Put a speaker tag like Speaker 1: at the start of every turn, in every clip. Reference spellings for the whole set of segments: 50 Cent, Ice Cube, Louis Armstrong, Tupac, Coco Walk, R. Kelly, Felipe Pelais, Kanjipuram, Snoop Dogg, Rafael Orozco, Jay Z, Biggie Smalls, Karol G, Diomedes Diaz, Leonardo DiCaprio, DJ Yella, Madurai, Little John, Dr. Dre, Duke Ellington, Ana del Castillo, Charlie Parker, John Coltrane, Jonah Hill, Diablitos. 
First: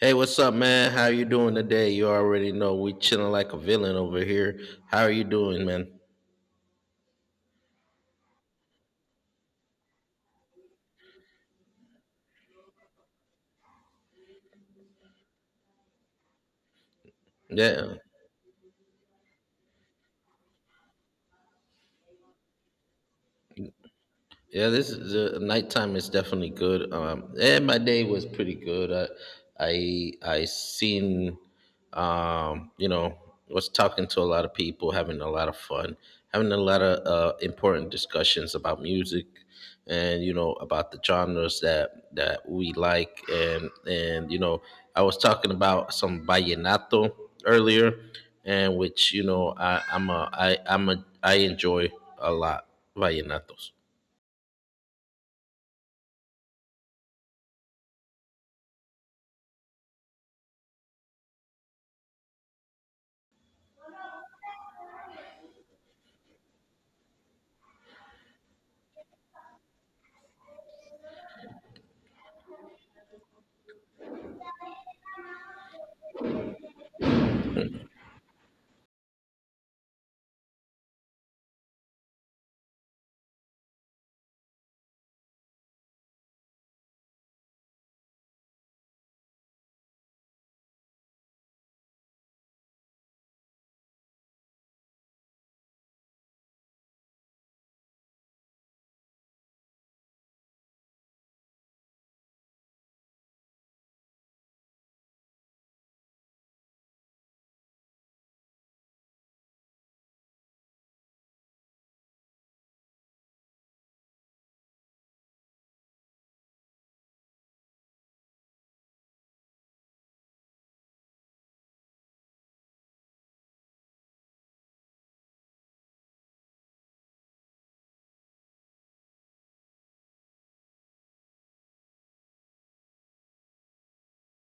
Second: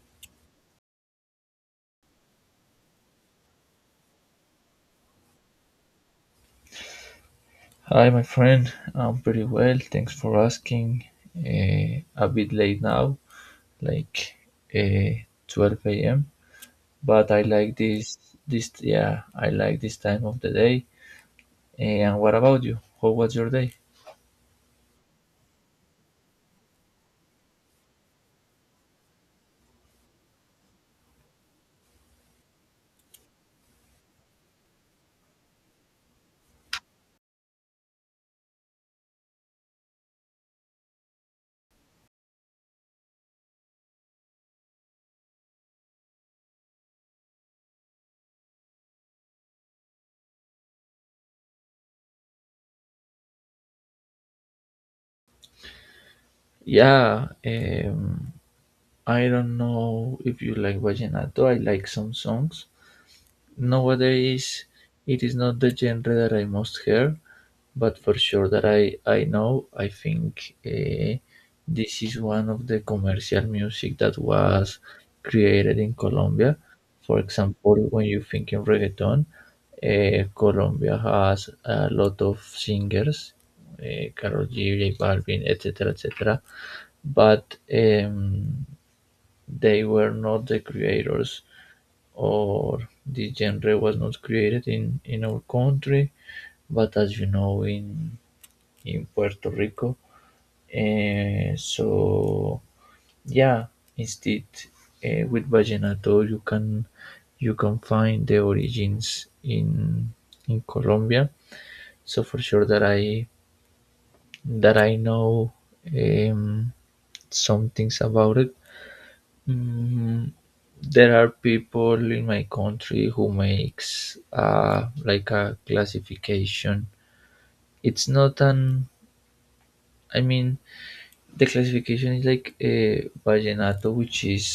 Speaker 1: Hey, what's up, man? How you doing today? You already know we chilling like a villain over here. How are you doing, man?
Speaker 2: Hi, my friend. I'm pretty well. Thanks for asking. A bit late now, like uh, 12 a.m. But I like
Speaker 1: Yeah.
Speaker 2: this. Yeah, I like this time of the day. And what about you? How was your day?
Speaker 1: Yeah, this is the nighttime is definitely good. And my day was pretty good. I seen, um, you know, was talking to a lot of people, having a lot of fun, having a lot of important discussions about music, and you know about the genres that we like, and I was talking about some vallenato earlier, and which you know I enjoy a lot vallenatos.
Speaker 2: Yeah. I don't know if you like vallenato. I like some songs. Nowadays it is not the genre that I most hear, but for sure that I know, I think this is one of the commercial music that was created in Colombia. For example, when you think in reggaeton, Colombia has a lot of singers, Karol G, J Balvin, etc., etc. But they were not the creators or the genre was not created in our country, but as you know, in Puerto Rico. So yeah, instead, with Vallenato, you can find the origins in Colombia. So for sure that I know um, some things about it. Mm, there are people in my country who makes like a classification. It's not an. I mean, the classification is like a vallenato, which is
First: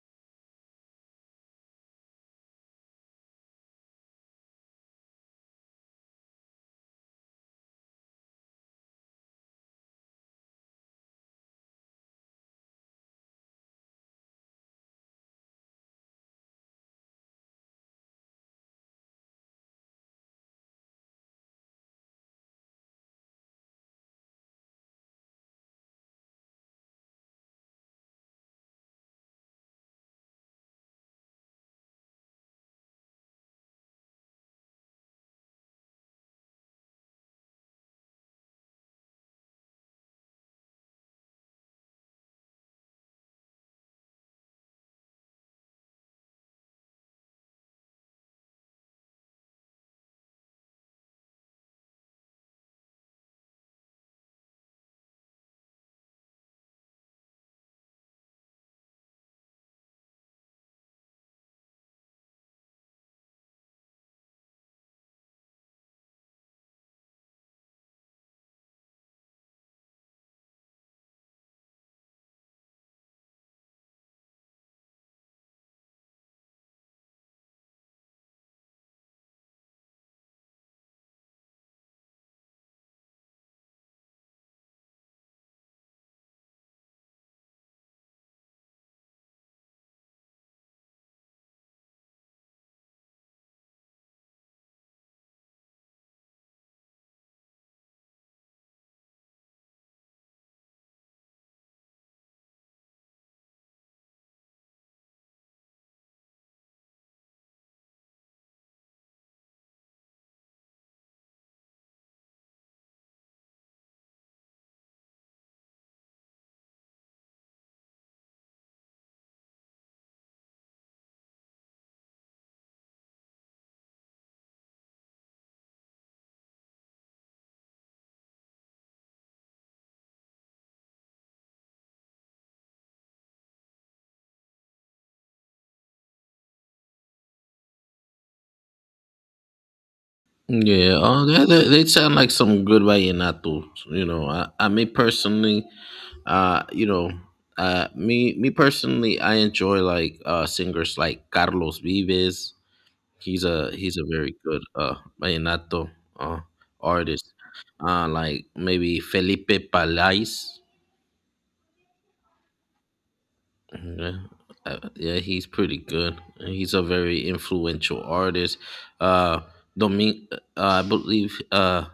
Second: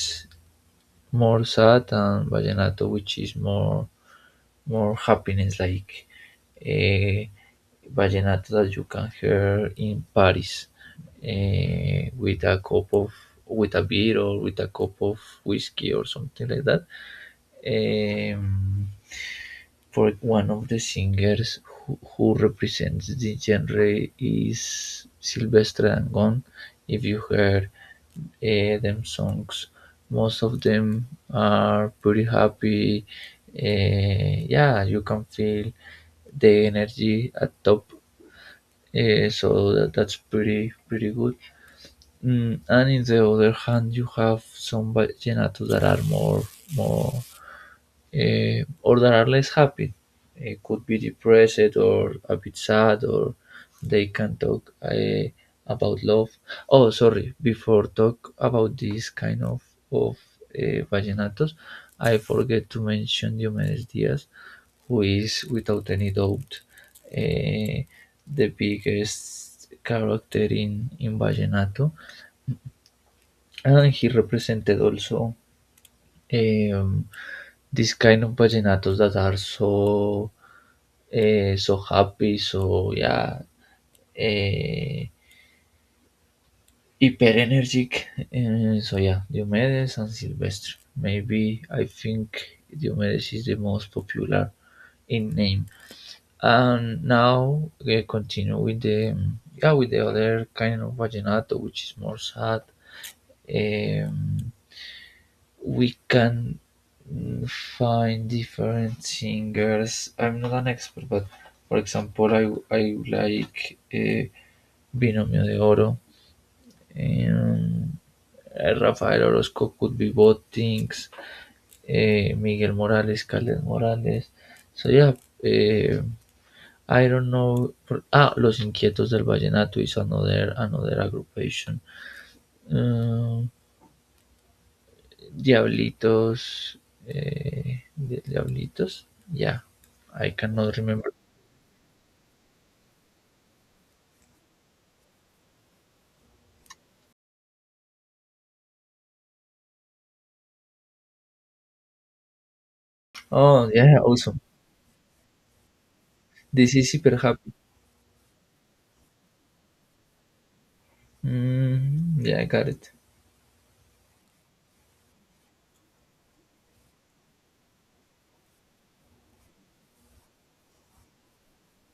Speaker 2: more sad, and vallenato, which is more happiness, like a vallenato that you can hear in Paris, with a cup of, with a beer or with a cup of whiskey or something like that. um, for one of the singers who represents the genre is Silvestre Dangon. If you heard them songs, most of them are pretty happy. Yeah, you can feel the energy at top. That's pretty good. Mm, and in the other hand, you have some vallenatos that are more or that are less happy. Could be depressed or a bit sad, or they can talk about love. Oh, sorry. Before talk about this kind of vallenatos, I forget to mention Diomedes Diaz, who is without any doubt, uh, the biggest character in vallenato, and he represented also, um, this kind of vallenatos that are so, so happy, so yeah, uh, hyper energetic. So yeah, Diomedes and Silvestre. Maybe I think Diomedes is the most popular in name. And now we continue with the, yeah, with the other kind of vallenato, which is more sad. eh, we can find different singers. I'm not an expert, but for example, I like, Binomio de Oro. Um, Rafael Orozco could be both things. Eh, Miguel Morales, Caled Morales. So yeah, eh, I don't know. Ah, Los Inquietos del Vallenato is another, another aggravation. Um, Diablitos, Diablitos. Yeah, I cannot
Speaker 1: Yeah,
Speaker 2: remember.
Speaker 1: oh, they sound like some good vallenatos. You know, I me personally, uh, you know, me personally, I enjoy like singers like Carlos Vives.
Speaker 2: Oh, yeah,
Speaker 1: He's a very
Speaker 2: awesome.
Speaker 1: good vallenato uh
Speaker 2: This is super
Speaker 1: artist.
Speaker 2: happy.
Speaker 1: Like maybe Felipe Palais.
Speaker 2: Mm, yeah, I got it.
Speaker 1: Yeah, yeah, he's pretty good. He's a very influential artist. Uh, Domin, I believe. Uh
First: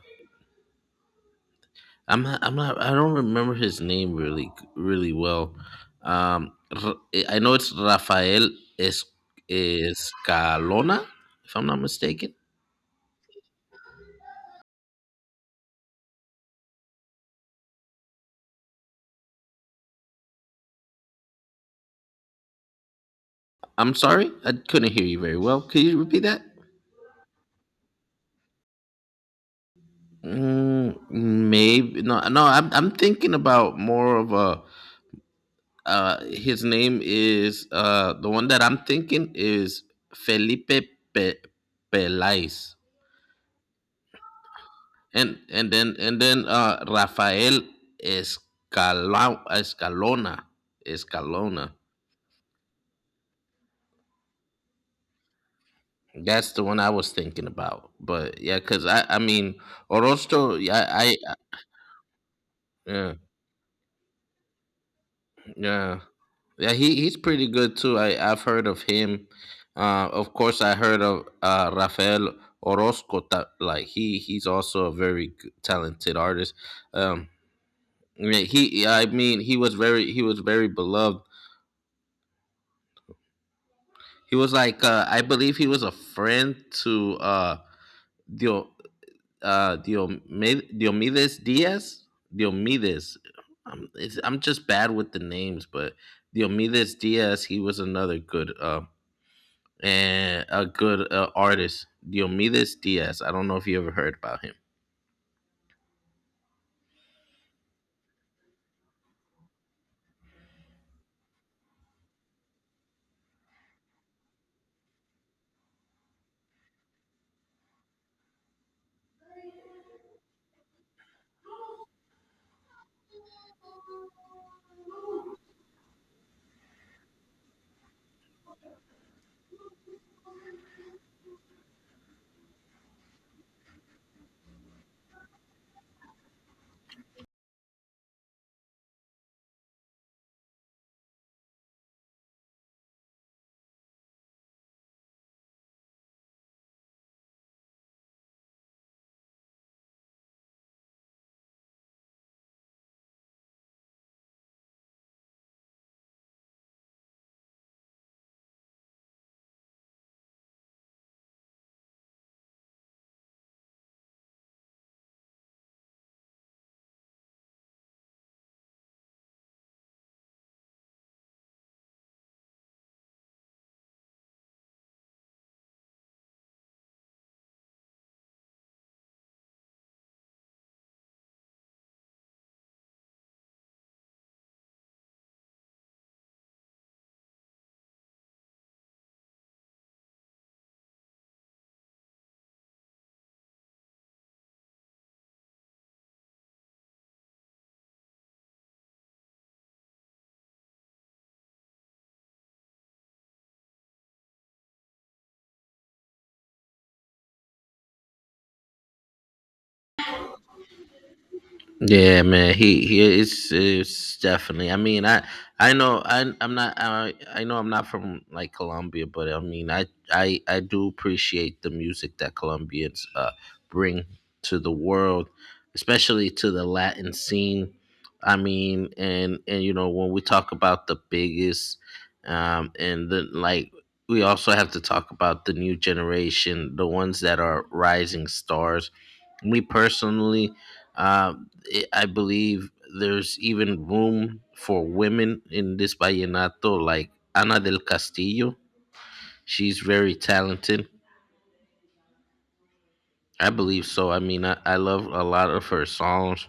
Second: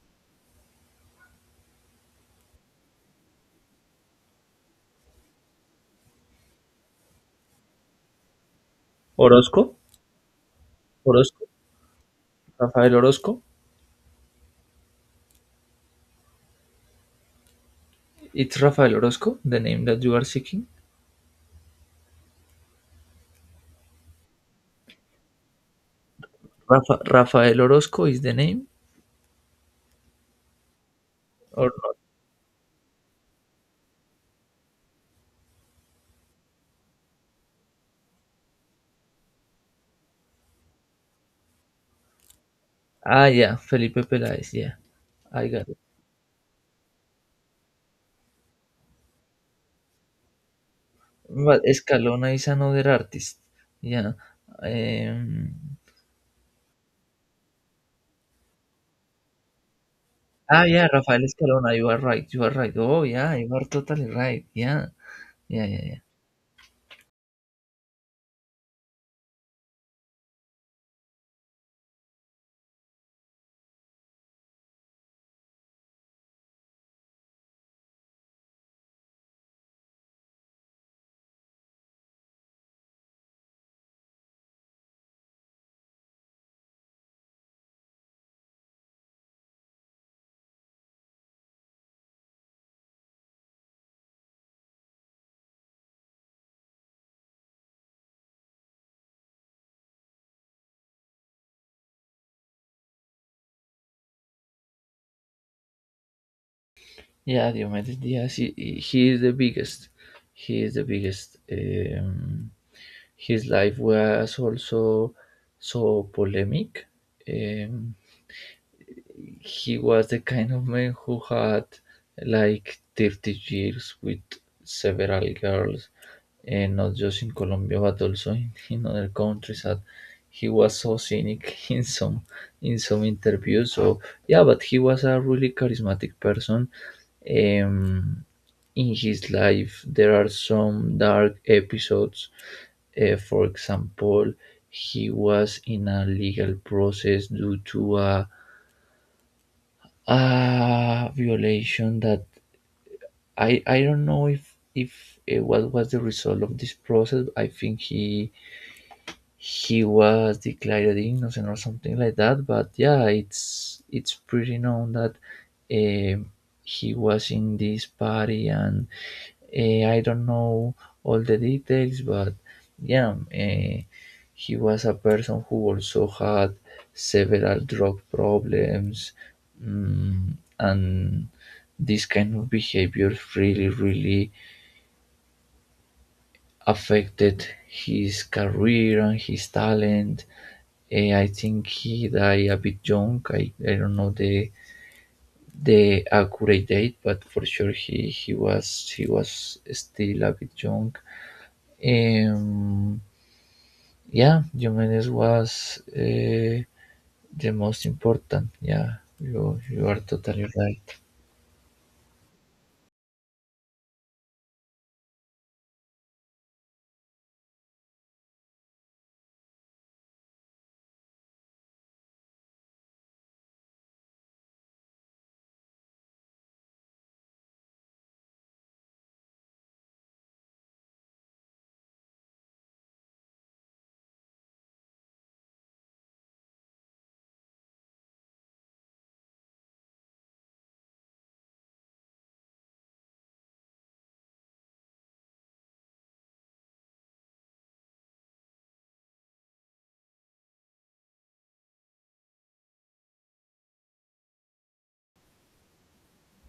Speaker 1: I'm not, I'm not, I don't remember his name really well. Um I know it's Rafael es-
Speaker 2: Orozco,
Speaker 1: Escalona,
Speaker 2: Orozco,
Speaker 1: if I'm not mistaken.
Speaker 2: Rafael Orozco. It's Rafael Orozco, the name that you are seeking.
Speaker 1: I'm sorry. I couldn't hear you very well. Could you repeat that?
Speaker 2: Rafael Orozco is the name or not?
Speaker 1: Maybe no, I'm thinking about more of a his name is the one that I'm thinking is Felipe Pe- Pelais.
Speaker 2: Ah, yeah, Felipe Peláez. Yeah,
Speaker 1: And
Speaker 2: I got
Speaker 1: and
Speaker 2: it.
Speaker 1: then and then uh, Rafael Escala, Escalona,
Speaker 2: But
Speaker 1: Escalona.
Speaker 2: Escalona is another artist. Yeah. Um,
Speaker 1: That's the one I was thinking about. But yeah, cause I mean Orozco,
Speaker 2: ah, yeah,
Speaker 1: yeah, I
Speaker 2: Rafael Escalona, you are right, you are right. Oh,
Speaker 1: yeah
Speaker 2: yeah, you are totally right. Yeah, yeah, yeah, yeah.
Speaker 1: yeah yeah, he's pretty good too. I've heard of him. Of course, I heard of Rafael Orozco. That Like he he's also a very g- talented artist. Um, I mean, he was very, beloved. He was like, I believe he was a friend to Dio, Diomedes Diaz. Diomedes. I'm just bad with the names, but Diomedes Diaz, he was another good and a good artist. Diomedes Diaz. I don't know if you ever heard about him.
Speaker 2: Yeah, Diomedes Diaz, he is the biggest. He is the biggest. His life was also so polemic. Um, he was the kind of man who had like 30 years with several girls and not just in Colombia but also in other countries, and he was so cynic in some, in some interviews. So yeah, but he was a really charismatic person. um in his life there are some dark episodes. For example, he was in a legal process due to a violation that I don't know if what was the result of this process. I think he was declared innocent or something like that, but yeah, it's pretty known that um he was in this party. And I don't know all the details, but yeah, he was a person who also had several drug problems, mm, and this kind of behavior really, really affected his career and his talent. Eh, I think he died a bit young. I don't know the accurate date, but for sure he was still a bit young. Um, yeah, Jimenez was, the most important. Yeah, you are totally right.
Speaker 1: Yeah, man, he is it's definitely. I know I'm not, I know I'm not from like Colombia, but I mean, I do appreciate the music that Colombians bring to the world, especially to the Latin scene. I mean, and you know, when we talk about the biggest, and the like, we also have to talk about the new generation, the ones that are rising stars. Me personally, uh, I believe there's even room for women in this vallenato, like Ana del Castillo. She's very talented, I believe so. I mean, I love a lot of her songs.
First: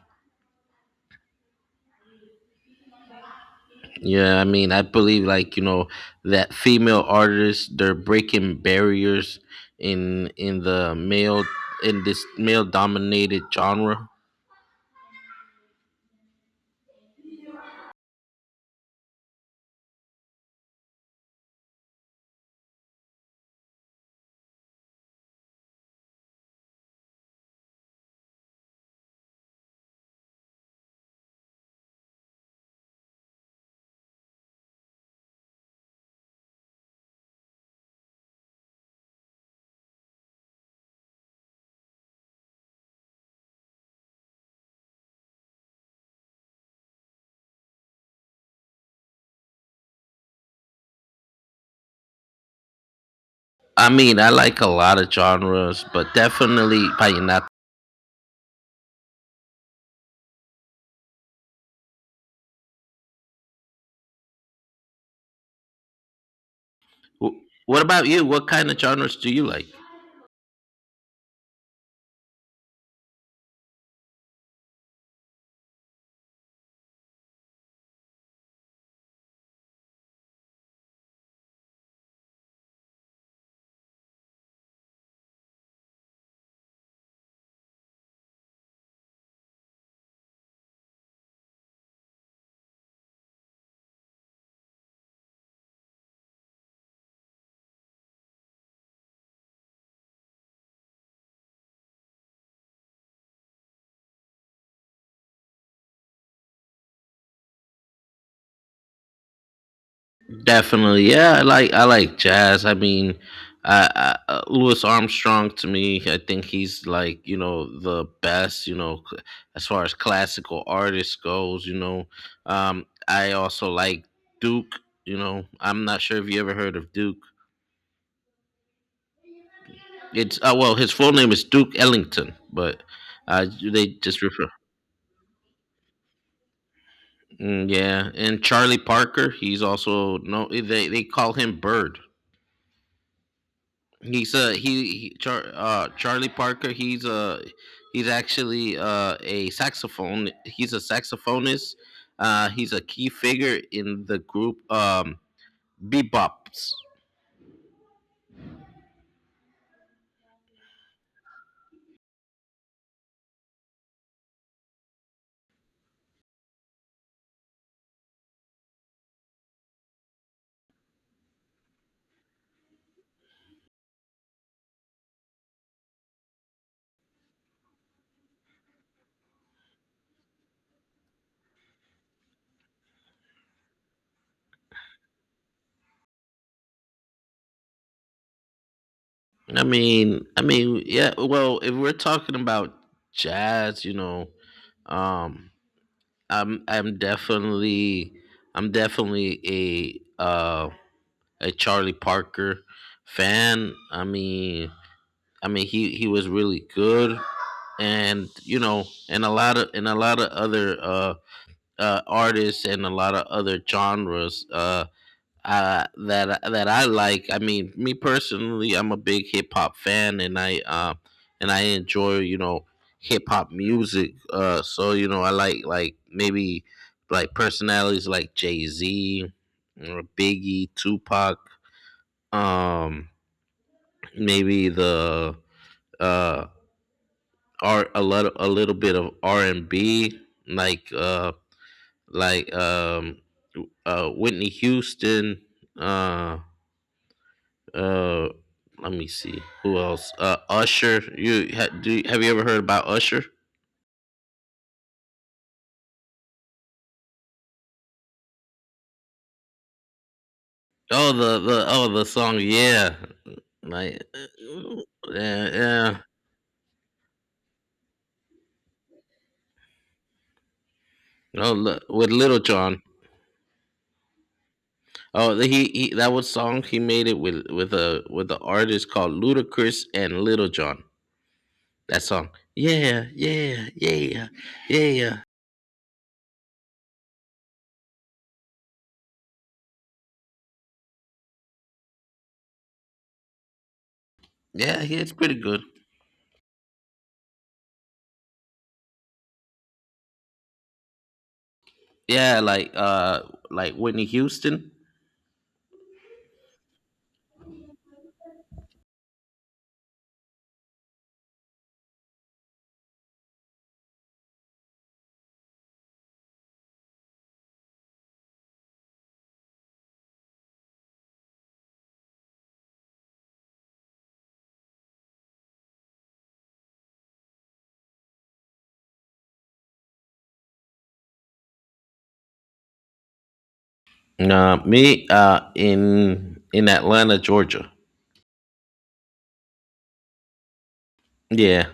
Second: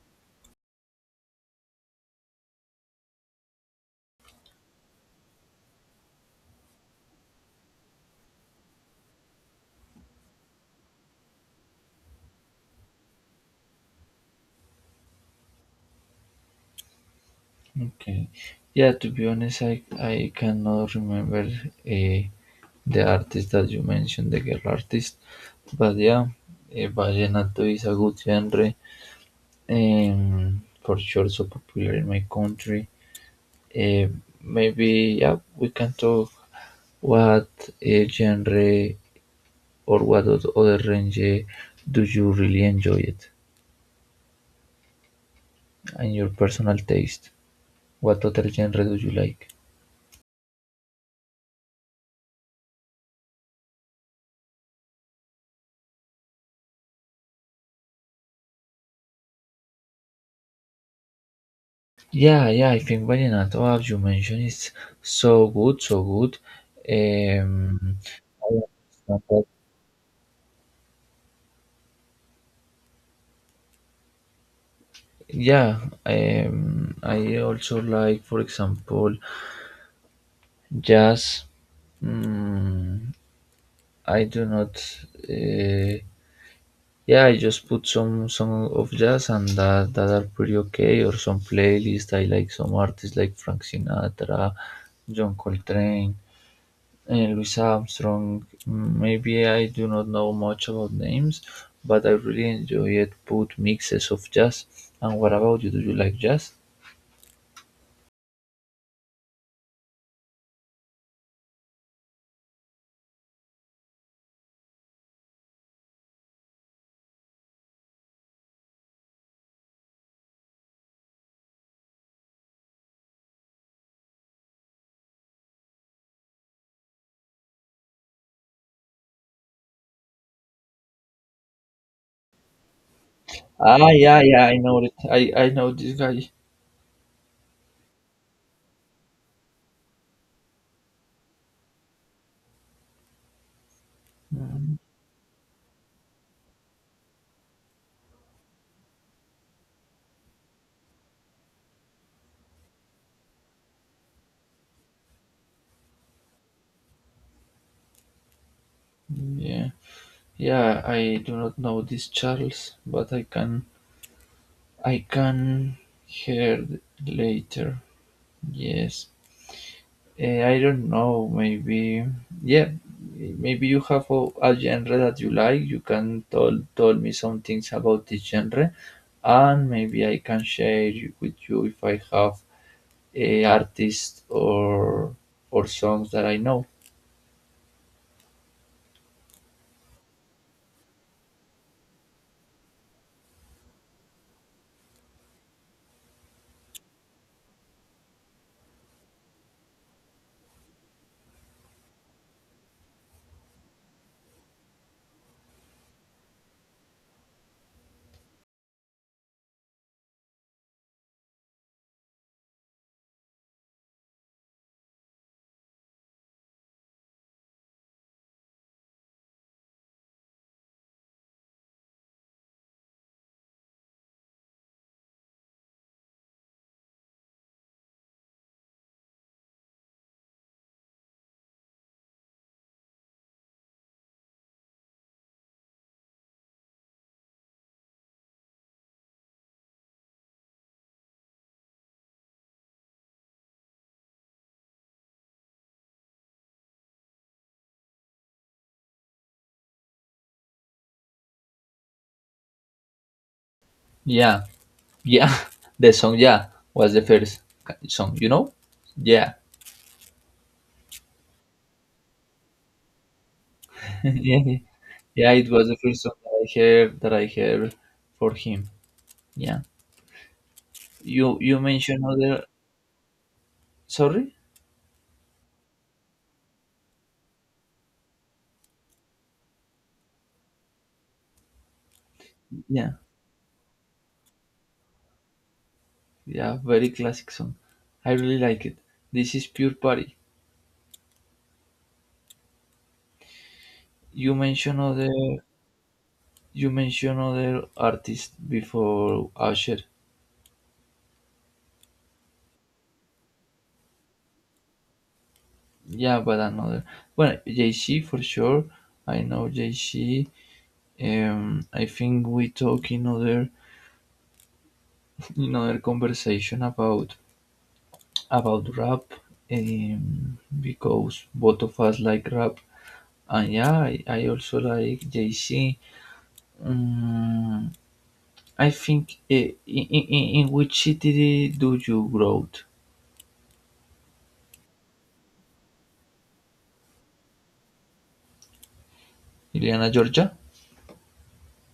Speaker 1: Yeah, I mean, I believe, like, you know, that female artists, they're breaking barriers in the male, in this male dominated genre.
Speaker 2: Okay. Yeah, to be honest, I cannot remember, the artist that you mentioned, the girl artist. But yeah, vallenato is a good genre, and for sure so popular in my country. Eh, Maybe yeah, we can talk what genre or what other genre do you really enjoy it? And your personal taste. What other genre do you like?
Speaker 1: I mean, I like a lot of genres, but definitely vallenato.
Speaker 2: Yeah, yeah, I think Vallenato, as you mentioned, is so good, so good.
Speaker 1: Wh- What
Speaker 2: Um,
Speaker 1: about you?
Speaker 2: I
Speaker 1: What kind of genres
Speaker 2: understand
Speaker 1: do
Speaker 2: that.
Speaker 1: you like?
Speaker 2: Yeah, I also like, for example, jazz. Mm, I do not. Uh, Yeah, I just put some of jazz and that are pretty okay, or some playlist. I like some artists like Frank Sinatra, John Coltrane, and Louis Armstrong. Mm, maybe I do not know much about names, but I really enjoy it. Put mixes of jazz. And what about you? Do you like jazz?
Speaker 1: Definitely, yeah. I like jazz. I mean, Louis Armstrong to me, I think he's, like, you know, the best. You know, as far as classical artists goes, you know, I also like Duke. You know, I'm not sure if you ever heard of Duke. It's well, his full name is Duke Ellington, but uh,
Speaker 2: Ah,
Speaker 1: they
Speaker 2: yeah,
Speaker 1: just
Speaker 2: yeah,
Speaker 1: refer.
Speaker 2: I know it. I know this guy.
Speaker 1: Mm, yeah, and Charlie Parker, he's also no. They call him Bird. He's a he Char, Charlie Parker. He's actually a saxophonist. He's a key figure in the group Bebops.
Speaker 2: Yeah, yeah. I do not know this Charles, but I can hear later. Yes. Eh, I don't know. Maybe, yeah, maybe you have a genre that you like. You can tell me some things about this genre, and maybe I can share you- with you if I have a artist or songs that I know.
Speaker 1: Yeah. Well, if we're talking about jazz, you know, um, I'm definitely, I'm definitely a uh, a Charlie Parker fan. I mean, he he was really good. And you know, and a lot of and a lot of other artists and a lot of other genres that I like. I mean, me personally, I'm a big hip hop fan, and I enjoy, you know, hip hop music. So you know, I like maybe, like, personalities like Jay Z, or Biggie, Tupac. Um, maybe the uh or a lot, a little bit of R and B, like like um Whitney Houston, uh uh let me see who else. Uh, Usher. Do have you ever heard about Usher?
Speaker 2: Yeah, yeah, the song yeah was the first ca- song. You know, yeah,
Speaker 1: Oh the oh the song yeah, like
Speaker 2: yeah,
Speaker 1: uh,
Speaker 2: yeah.
Speaker 1: yeah
Speaker 2: It was the
Speaker 1: yeah
Speaker 2: first song that I heard for him. Yeah, you
Speaker 1: oh,
Speaker 2: you
Speaker 1: look,
Speaker 2: mentioned
Speaker 1: with Little
Speaker 2: other.
Speaker 1: John.
Speaker 2: Sorry.
Speaker 1: Oh, the, he that was song he made it with a with an artist called Ludacris and Little John. That song.
Speaker 2: Yeah,
Speaker 1: Yeah, yeah, yeah, yeah.
Speaker 2: yeah, very classic song. I really like it. This is pure party. You mentioned
Speaker 1: Yeah,
Speaker 2: other,
Speaker 1: it's pretty good.
Speaker 2: you mentioned other artists before Usher.
Speaker 1: Yeah, like Whitney Houston.
Speaker 2: Yeah, but another. Well, Jay Z for sure. I know Jay Z. I think we talk in other, in other conversation about rap. Because both of us like rap, and yeah, I also like Jay Z. I think I- in which city do you grow?
Speaker 1: Nah, me in Atlanta, Georgia.
Speaker 2: Iliana, Georgia?
Speaker 1: Yeah,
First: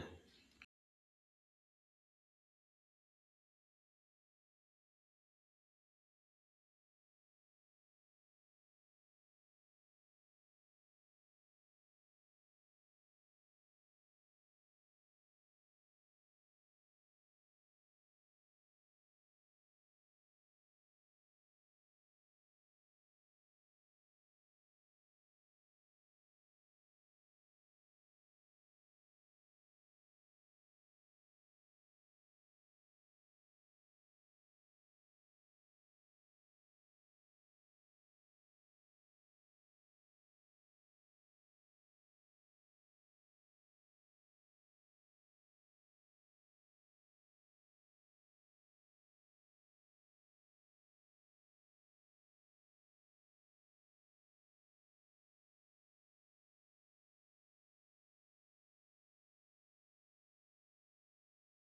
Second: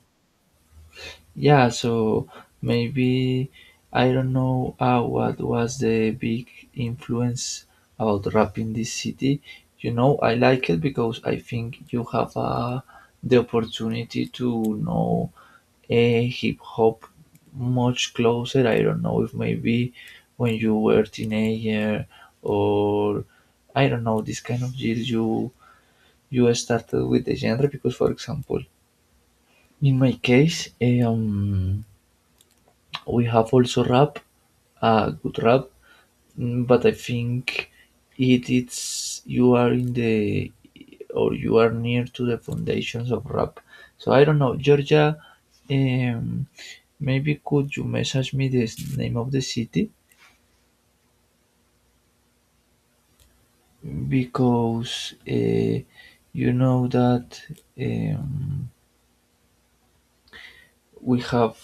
Speaker 2: Yeah, so maybe I don't know, what was the big influence about rap in this city. You know, I like it because I think you have, the opportunity to know a hip hop much closer. I don't know if maybe when you were teenager or I don't know this kind of years you started with the genre because for example in my case, we have also rap, good rap. Mm, but I think it's you are in the or you are near to the foundations of rap. So I don't know Georgia. um, Maybe could you message me the s- name of the city, because you know that, um, we have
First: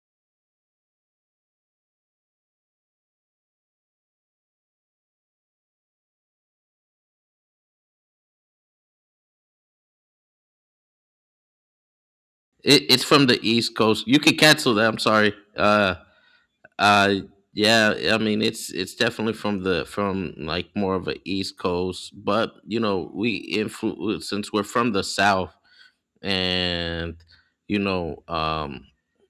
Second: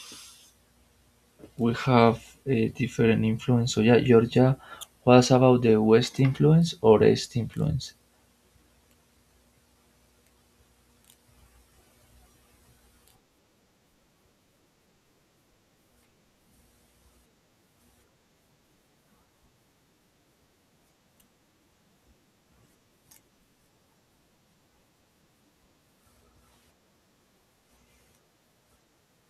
Speaker 2: we have a different influence. So yeah, Georgia was about the West influence or East influence.
Speaker 1: it's from the East Coast. You can cancel that. I'm sorry. Uh, yeah. I mean, it's definitely from the from like more of a East Coast, but you know, we influ since we're from the South. And you know, um,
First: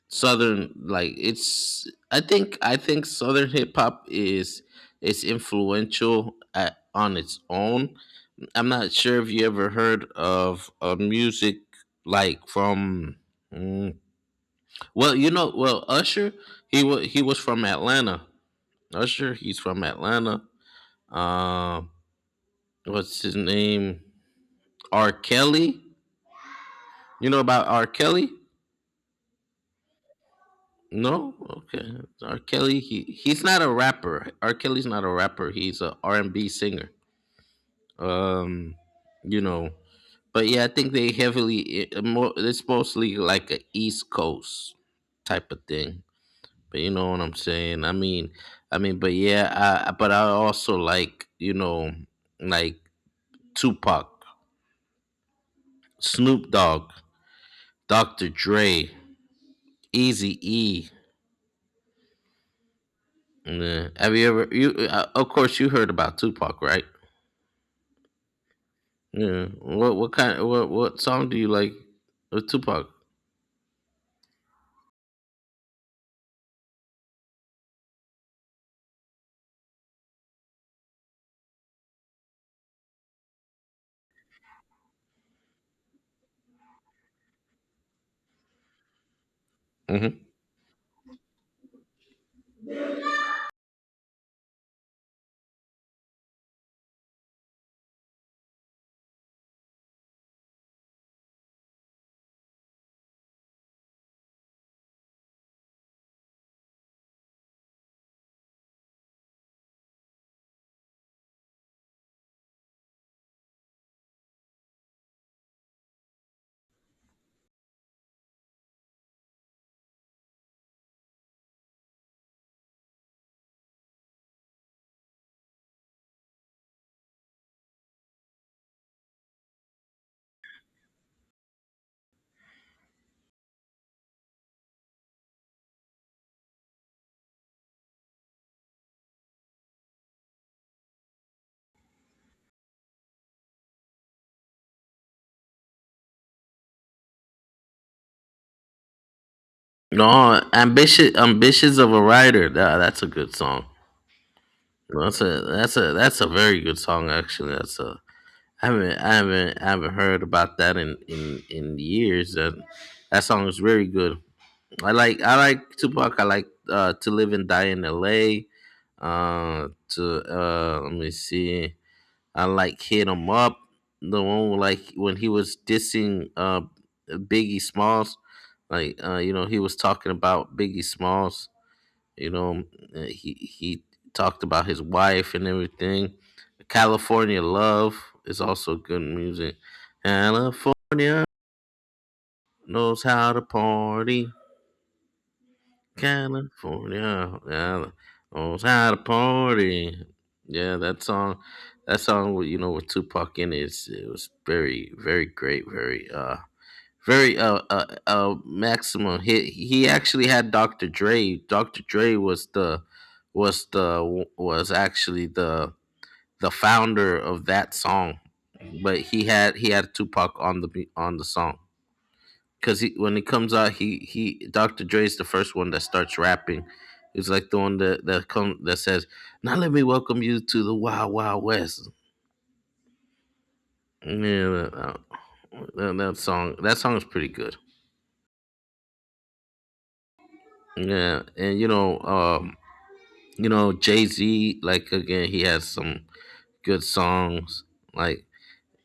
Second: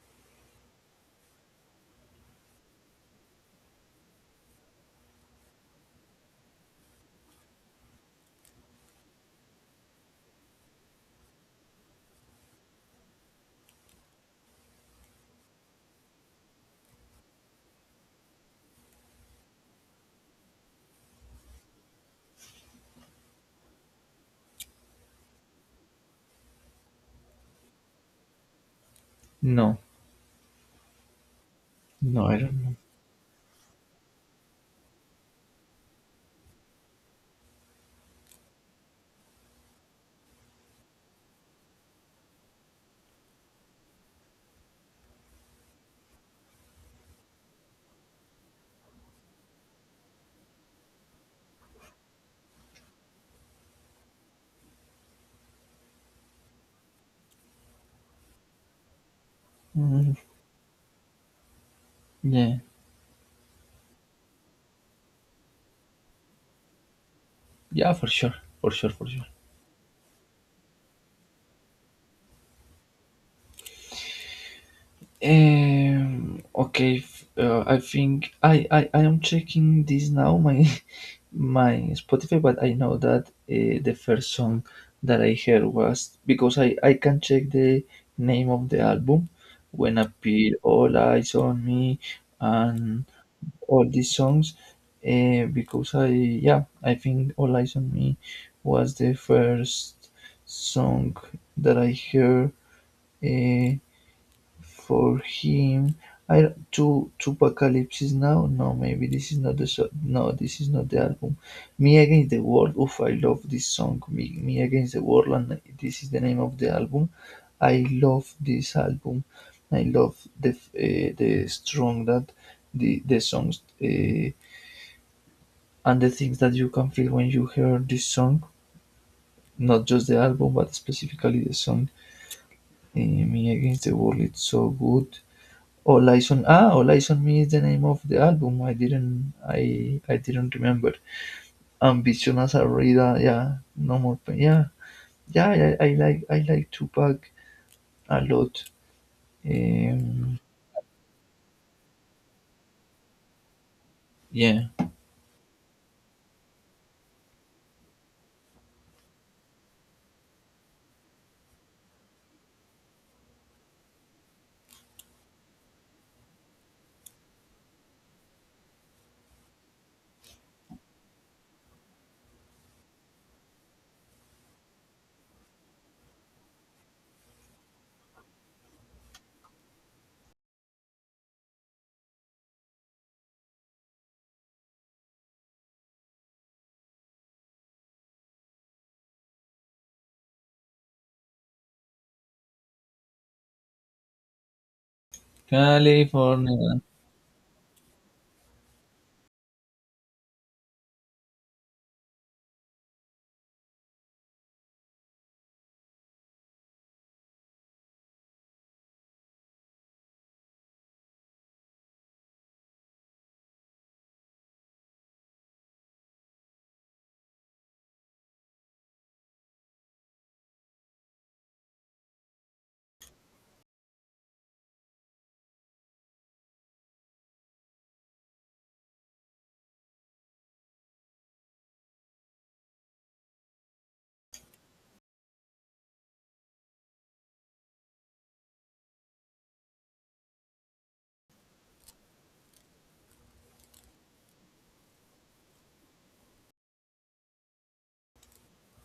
Speaker 1: southern like it's, I think southern hip hop is influential at, on its own. I'm not sure if you ever heard of music like from mm, well, you know. Well, Usher, he was from Atlanta. Usher, he's from Atlanta. Um, what's his name? R Kelly. You know about R Kelly?
Speaker 2: No,
Speaker 1: No, okay.
Speaker 2: no, I
Speaker 1: R.
Speaker 2: don't know.
Speaker 1: Kelly, he's not a rapper. R. Kelly's not a rapper. He's a R and B singer. Um, you know, but yeah, I think they heavily it's mostly like a East Coast type of thing. But you know what I'm saying? I mean, but I also like, you know, like Tupac, Snoop Dogg, Dr. Dre,
Speaker 2: Mm,
Speaker 1: Easy E.
Speaker 2: yeah,
Speaker 1: Yeah. Have you ever you? Of course, you heard about Tupac, right?
Speaker 2: yeah, for sure, for sure, for sure.
Speaker 1: Yeah. What kind what song do you like of Tupac?
Speaker 2: Okay, f- I think I am checking this now my my Spotify, but I know that the first song that I heard was because I can check the name of the album when
Speaker 1: Hmm.
Speaker 2: appear All Eyes on Me, and all these songs, because I yeah I think All Eyes on Me was the first song that I heard, uh, for him. I to Apocalypse now. No, maybe this is not the so- no. This is not the album. Me Against the World. Oof, I love this song. Me Against the World, and this is the name of the album. I love this album. I love the, the strong that the songs, and the things that you can feel when you hear this song, not just the album but specifically the song. Me Against the World, it's so good. All eyes on, ah, All Eyes on Me is the name of the album. I didn't remember. Ambition as a reader, yeah. No more pain, yeah, yeah. I like, Tupac a lot. Um,
Speaker 1: No, ambitious of a writer. Nah, that's a good song.
Speaker 2: yeah,
Speaker 1: That's a very good song actually. That's a. I haven't heard about that in in years. That that song is very good. I like Tupac. I like to live and die in L.A. To let me see. I like Hit him up. The one where, like when he was dissing Biggie Smalls, like, you know, he was talking about Biggie Smalls. You know, he talked about his wife and everything. California Love is also good music. California knows how to party.
Speaker 2: California.
Speaker 1: California. Yeah. Yeah. Oh, it's had a party. Yeah, that song with, you know, with Tupac in it, it was very, very great, very maximum hit. He actually had Dr. Dre. Dr. Dre was the, was actually the founder of that song. But he had Tupac on the on the song, because he, when he comes out, he Dr. Dre's the first one that starts rapping. He's like the one that that come that says, "Now let me welcome you to the Wild Wild West." Yeah, that song is pretty good. Yeah, and you know Jay Z. Like again, he has some good songs like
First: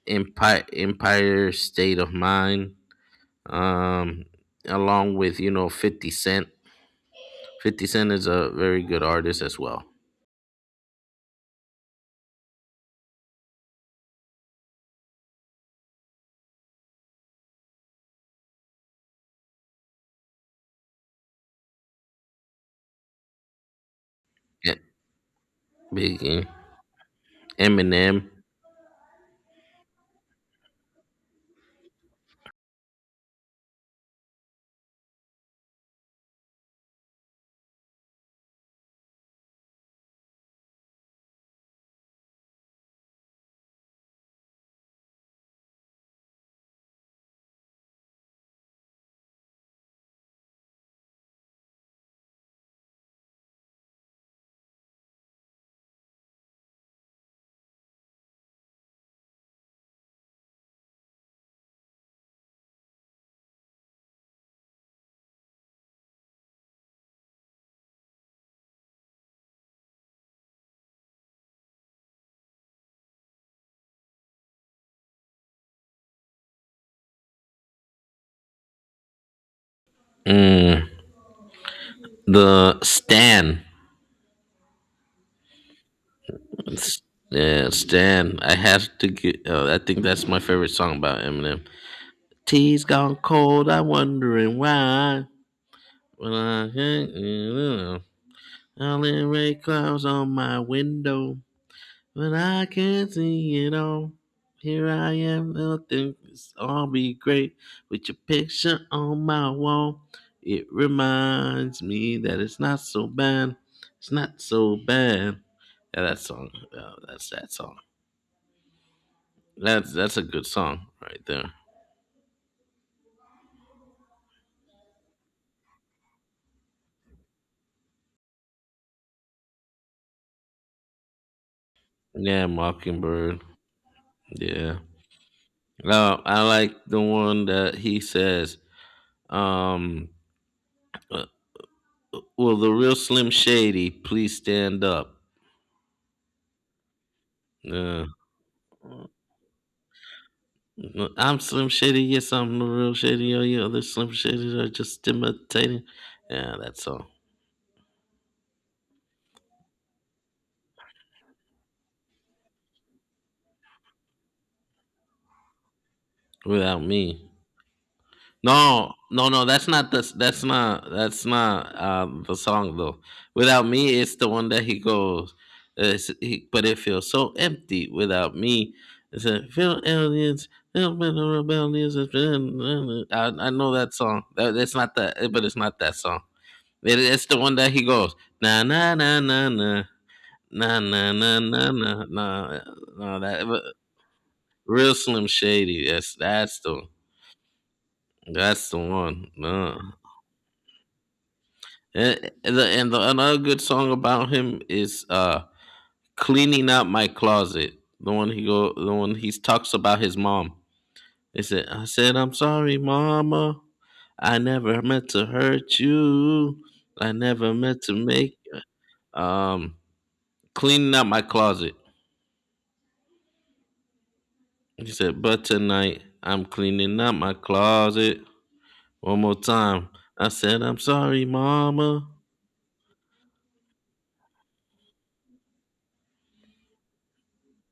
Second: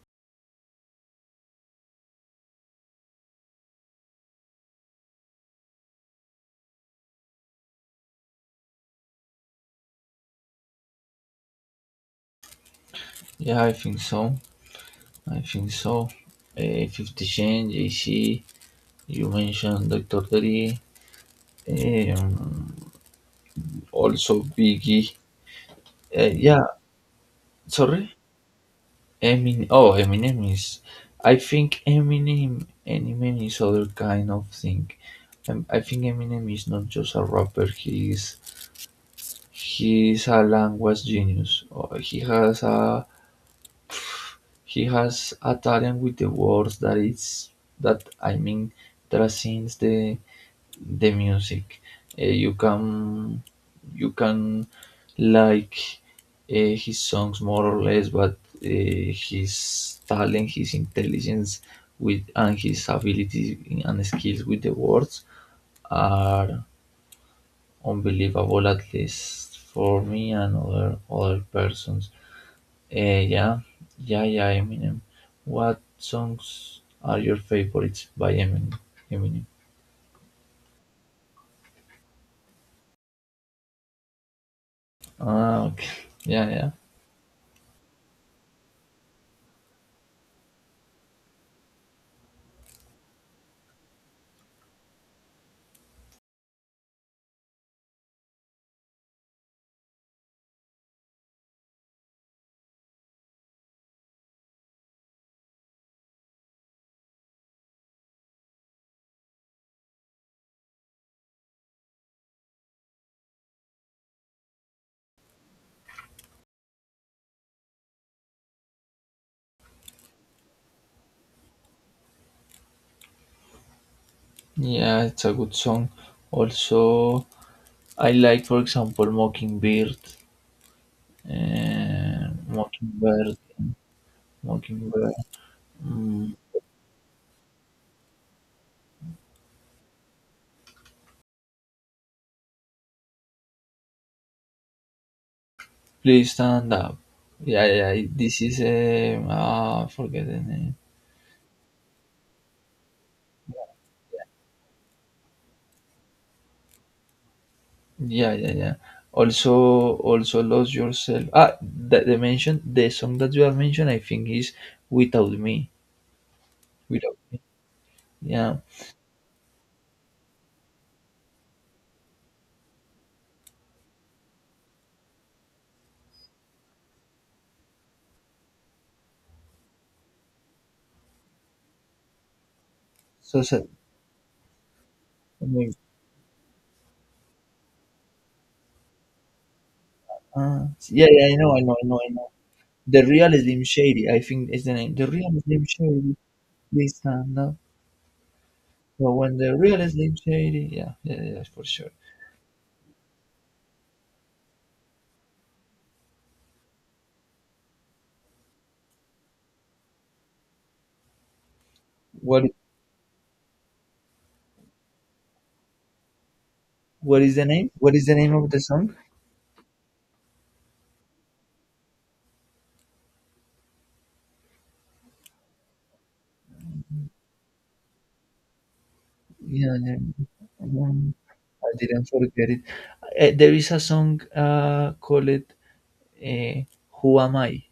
Speaker 1: Empire State of Mind. Um, along with, you know, Fifty Cent. Fifty Cent is a very good artist as well.
Speaker 2: Yeah, I think so, I think so. Uh, 50 Cent, Jay-Z, you mentioned Dr. Dre. Um, also Biggie.
Speaker 1: Biggie,
Speaker 2: Yeah, sorry.
Speaker 1: Eminem,
Speaker 2: Eminem is. I think Eminem. Eminem is other kind of thing. I think Eminem is not just a rapper. He is a language genius. He has a talent with the words that is. That I mean, transcends the music. You can you can like, his songs more or less, but his talent, his intelligence, with and his abilities and skills with the words are unbelievable, at least for me and other other persons. Yeah, yeah, yeah. Eminem. What songs are your favorites by Eminem? Eminem.
Speaker 1: mm, the Stan.
Speaker 2: Ah, okay. Yeah, yeah.
Speaker 1: S- Yeah, Stan. I have to get. I think that's my favorite song about Eminem. Tea's gone cold. I'm wondering why. Well, I can't, you know, only rain clouds on my window. But I can't see it all. Here I am, nothing. It's all be great with your picture on my wall. It reminds me that it's not so bad. It's not so bad. Yeah, that song. Uh, that's that song. That's a good song right there.
Speaker 2: Yeah, it's a good song. Also, I like, for example, Mockingbird,
Speaker 1: Yeah,
Speaker 2: Mockingbird,
Speaker 1: Mockingbird. Yeah.
Speaker 2: Mockingbird.
Speaker 1: No,
Speaker 2: Mm,
Speaker 1: I like the one that he says. Um, uh, will the real Slim Shady please stand up?
Speaker 2: please stand up. Yeah, yeah.
Speaker 1: Yeah.
Speaker 2: it- This is a ah, forget the name.
Speaker 1: No, I'm Slim Shady. Yes, I'm the real Shady. All you other Slim Shadys are just imitating. Yeah, that's all.
Speaker 2: Yeah, yeah, yeah. Also, also lose yourself. Ah, that they mentioned the song that you have mentioned, I think is without me.
Speaker 1: Without
Speaker 2: Without
Speaker 1: me.
Speaker 2: me. Yeah.
Speaker 1: No, no, no. That's not the. That's not. That's not the song though. Without me, it's the one that he goes. Uh, but it feels so empty without me. It's a feel aliens. Feel been a rebellious- it's been-
Speaker 2: So,
Speaker 1: I
Speaker 2: so
Speaker 1: know that song. That's not that. But
Speaker 2: I
Speaker 1: it's
Speaker 2: mean,
Speaker 1: not that song. It's the one that he goes na na na na na.
Speaker 2: ah,
Speaker 1: Nah,
Speaker 2: yeah,
Speaker 1: nah,
Speaker 2: yeah. I
Speaker 1: nah,
Speaker 2: know, I
Speaker 1: nah,
Speaker 2: know,
Speaker 1: nah,
Speaker 2: I know,
Speaker 1: nah,
Speaker 2: The
Speaker 1: nah.
Speaker 2: Real
Speaker 1: That but
Speaker 2: Slim Shady, I think is the
Speaker 1: real
Speaker 2: name. The
Speaker 1: Slim
Speaker 2: Real Slim
Speaker 1: Shady.
Speaker 2: Shady, please stand up.
Speaker 1: That's the
Speaker 2: So
Speaker 1: one.
Speaker 2: when the
Speaker 1: No.
Speaker 2: Real Slim Shady, yeah, yeah, yeah, yeah, for sure.
Speaker 1: And the another good song about him is cleaning out my closet. The one he talks about his mom. He said, "I said I'm
Speaker 2: What
Speaker 1: sorry, mama. I never meant to hurt you. I
Speaker 2: what is the
Speaker 1: never
Speaker 2: name?
Speaker 1: meant to
Speaker 2: What is the name
Speaker 1: make
Speaker 2: of the song?
Speaker 1: um cleaning out my closet." He said, "But tonight I'm cleaning out my closet." One more
Speaker 2: Yeah,
Speaker 1: time.
Speaker 2: yeah.
Speaker 1: I said, I'm
Speaker 2: Um,
Speaker 1: sorry,
Speaker 2: I didn't
Speaker 1: mama.
Speaker 2: forget it. There is a song called uh, "Who Am I,"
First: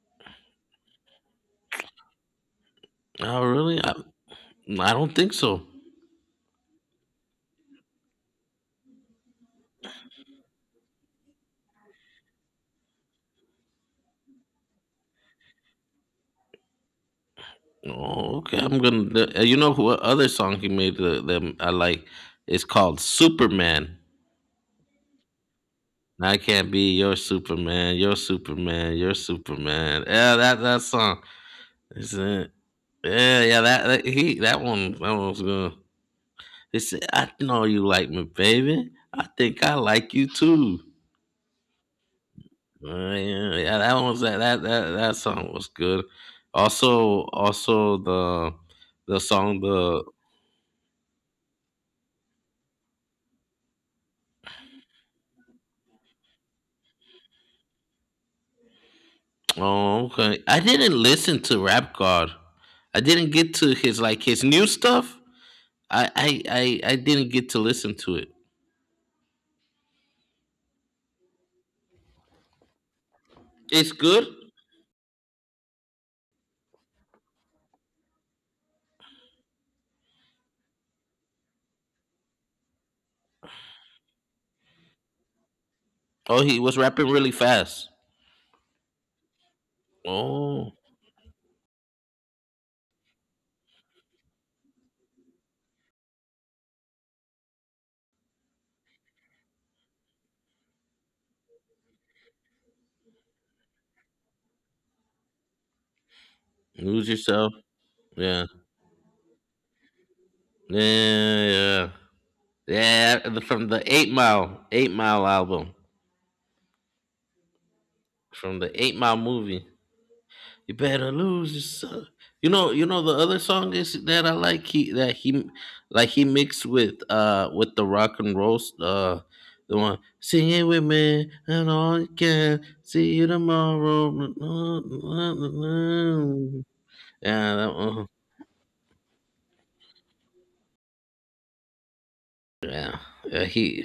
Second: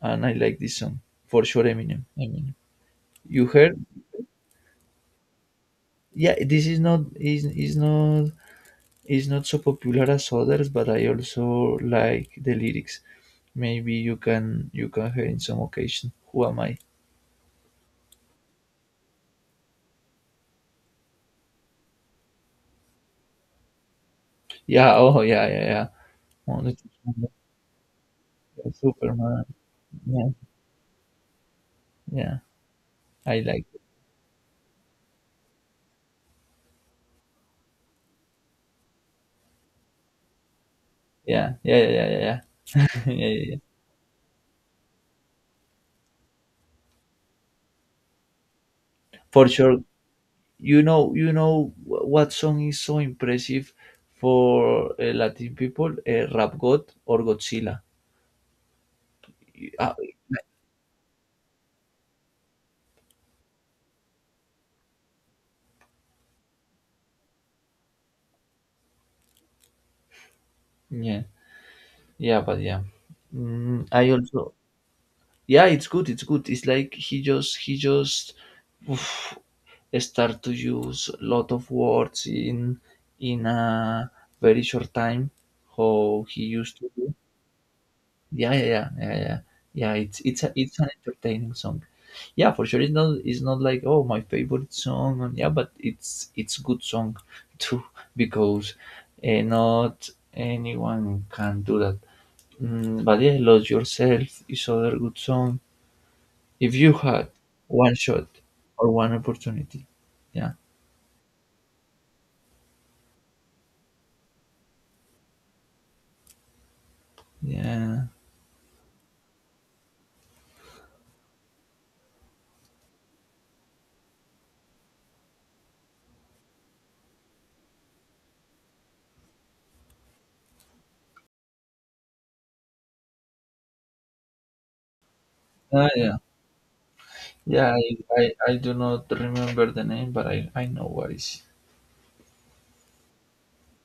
Speaker 2: and I like this song for sure. Eminem. Eminem.
Speaker 1: Oh,
Speaker 2: You
Speaker 1: really?
Speaker 2: heard?
Speaker 1: I don't think so.
Speaker 2: Yeah, this is not is not is not so popular as others, but I also like the lyrics. Maybe you can hear in some occasion. Who am I?
Speaker 1: Oh, okay, I'm gonna. You know what other song he made that I like? It's called Superman.
Speaker 2: Yeah. Oh, yeah, yeah, yeah.
Speaker 1: I can't
Speaker 2: Wanted to
Speaker 1: be your Superman, your
Speaker 2: like
Speaker 1: Superman, your
Speaker 2: Superman.
Speaker 1: Superman.
Speaker 2: Yeah,
Speaker 1: Yeah, that song. It's,
Speaker 2: yeah.
Speaker 1: uh,
Speaker 2: I
Speaker 1: yeah, yeah,
Speaker 2: like it.
Speaker 1: that one was good. He said, "I know you like me, baby. I think I like you too."
Speaker 2: Yeah, yeah, yeah, yeah, yeah, yeah, yeah, yeah.
Speaker 1: Yeah, yeah, that one was that song was good. Also, the
Speaker 2: For
Speaker 1: song
Speaker 2: sure.
Speaker 1: the
Speaker 2: You know, what song is so impressive for Latin people? Rap God or Godzilla. Y- Uh,
Speaker 1: Oh, okay. I didn't listen to Rap God. I didn't get to his, like, his new stuff. I I I didn't get to listen to it.
Speaker 2: yeah, yeah, but yeah. Mm,
Speaker 1: It's
Speaker 2: I
Speaker 1: good.
Speaker 2: also, yeah, it's good. It's good. It's like he just, start to use a lot of words in a very short time how he
Speaker 1: Oh, he
Speaker 2: used
Speaker 1: was
Speaker 2: to
Speaker 1: rapping
Speaker 2: do
Speaker 1: really fast.
Speaker 2: yeah yeah yeah yeah yeah, yeah it's
Speaker 1: Oh,
Speaker 2: it's an entertaining song yeah for sure it's not like oh my favorite song and yeah but it's good song too because not anyone can do that mm, but yeah lose yourself is other good song if you
Speaker 1: lose
Speaker 2: had
Speaker 1: yourself.
Speaker 2: one shot
Speaker 1: Yeah,
Speaker 2: or one opportunity yeah
Speaker 1: yeah, yeah, yeah. From the 8 Mile album,
Speaker 2: yeah.
Speaker 1: from the 8 Mile movie. You better lose yourself. You know, the other song is that I like, he that he like he mixed with the rock and roll, the one, sing it with me and all you can see you tomorrow.
Speaker 2: Ah, yeah,
Speaker 1: Yeah,
Speaker 2: yeah.
Speaker 1: that
Speaker 2: I,
Speaker 1: one.
Speaker 2: I, I do not remember the name, but I know what is
Speaker 1: Yeah, yeah. He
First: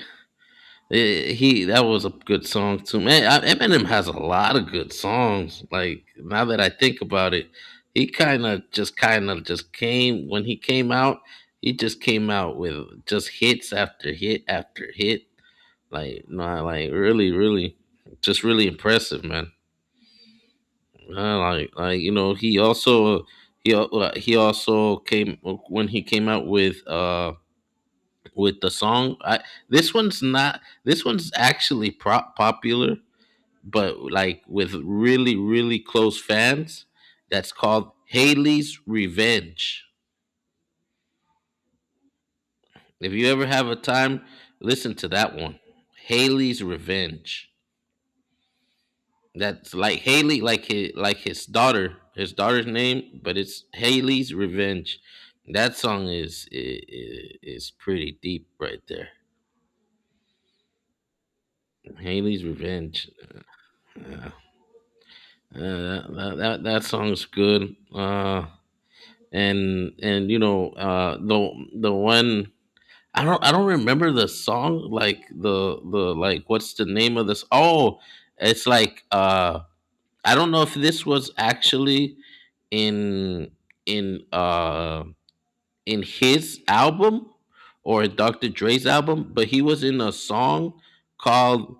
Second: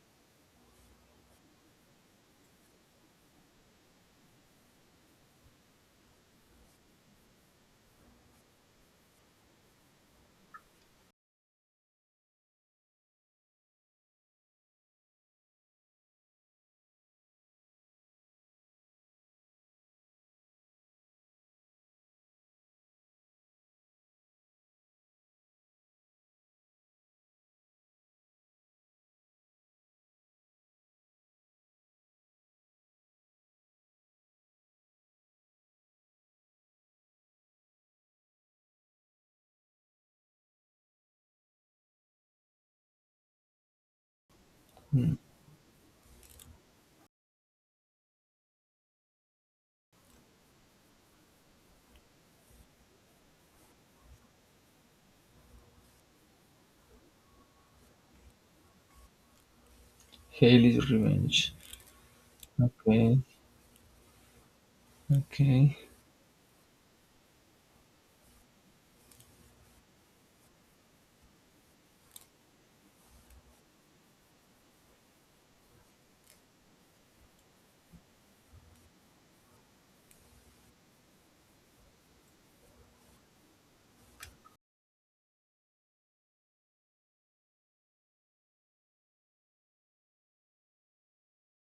Speaker 1: Eh, he that was a good song too, man. Eminem has a lot of good songs. Like, now that I think about it, he kind of just came when he came out. He just came out with just hits after hit after hit. Like, no, like, really, really, just really impressive, man. Like, you know, he also he also came when he came out with the song. I This one's not, this one's actually prop popular, but, like, with really, really close fans. That's called Haley's Revenge. If you ever have a time, listen to
Speaker 2: hmm.
Speaker 1: that one. Haley's Revenge. That's like Haley, like his, like his daughter's name, but it's Haley's Revenge. That song is pretty deep right there.
Speaker 2: Haley's Revenge.
Speaker 1: Haley's Revenge.
Speaker 2: Okay,
Speaker 1: uh,
Speaker 2: okay.
Speaker 1: that song's good. And you know, the one, I don't remember the song, like the, like, what's the name of this? Oh, it's like, I don't know if this was actually in in uh in his album or Dr. Dre's album, but he was in a song called,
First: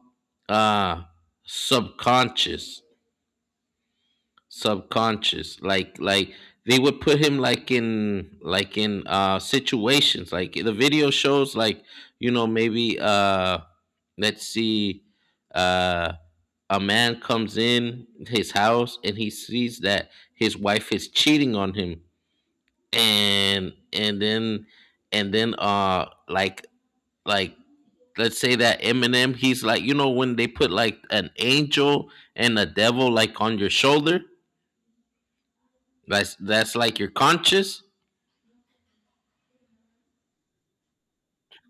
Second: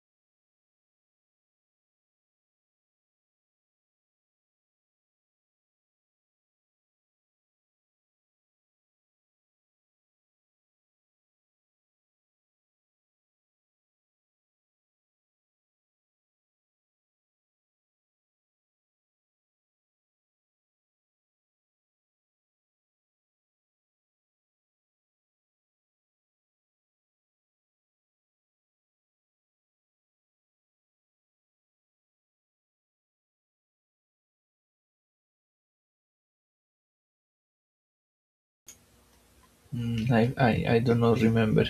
Speaker 1: uh Subconscious. Like, they would put him, like, in, situations. Like, the video shows, like, you know, maybe, let's see, uh a man comes in his house and he sees that his wife is cheating on him, and and then and then like let's say that Eminem, he's like, you know, when they put like an angel and a devil, like, on your shoulder. That's like your conscious.
Speaker 2: Hmm, I do not remember.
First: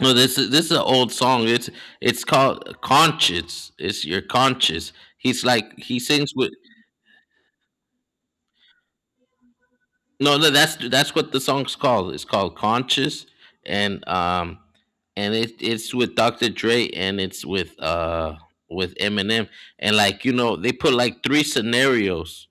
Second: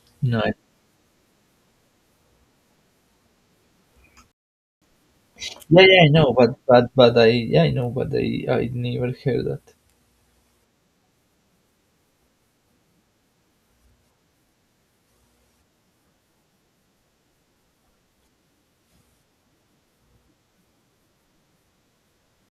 Speaker 1: No, this
Speaker 2: No,
Speaker 1: is
Speaker 2: I,
Speaker 1: this is an old song. It's called conscious. It's your conscious. He's like,
Speaker 2: yeah,
Speaker 1: he
Speaker 2: yeah, I know,
Speaker 1: sings
Speaker 2: but
Speaker 1: with.
Speaker 2: but I know, but I never heard that.
Speaker 1: No, no. That's what the song's called. It's called conscious, and um and it's with Dr. Dre, and it's with Eminem. And, like, you know, they put, like, three scenarios,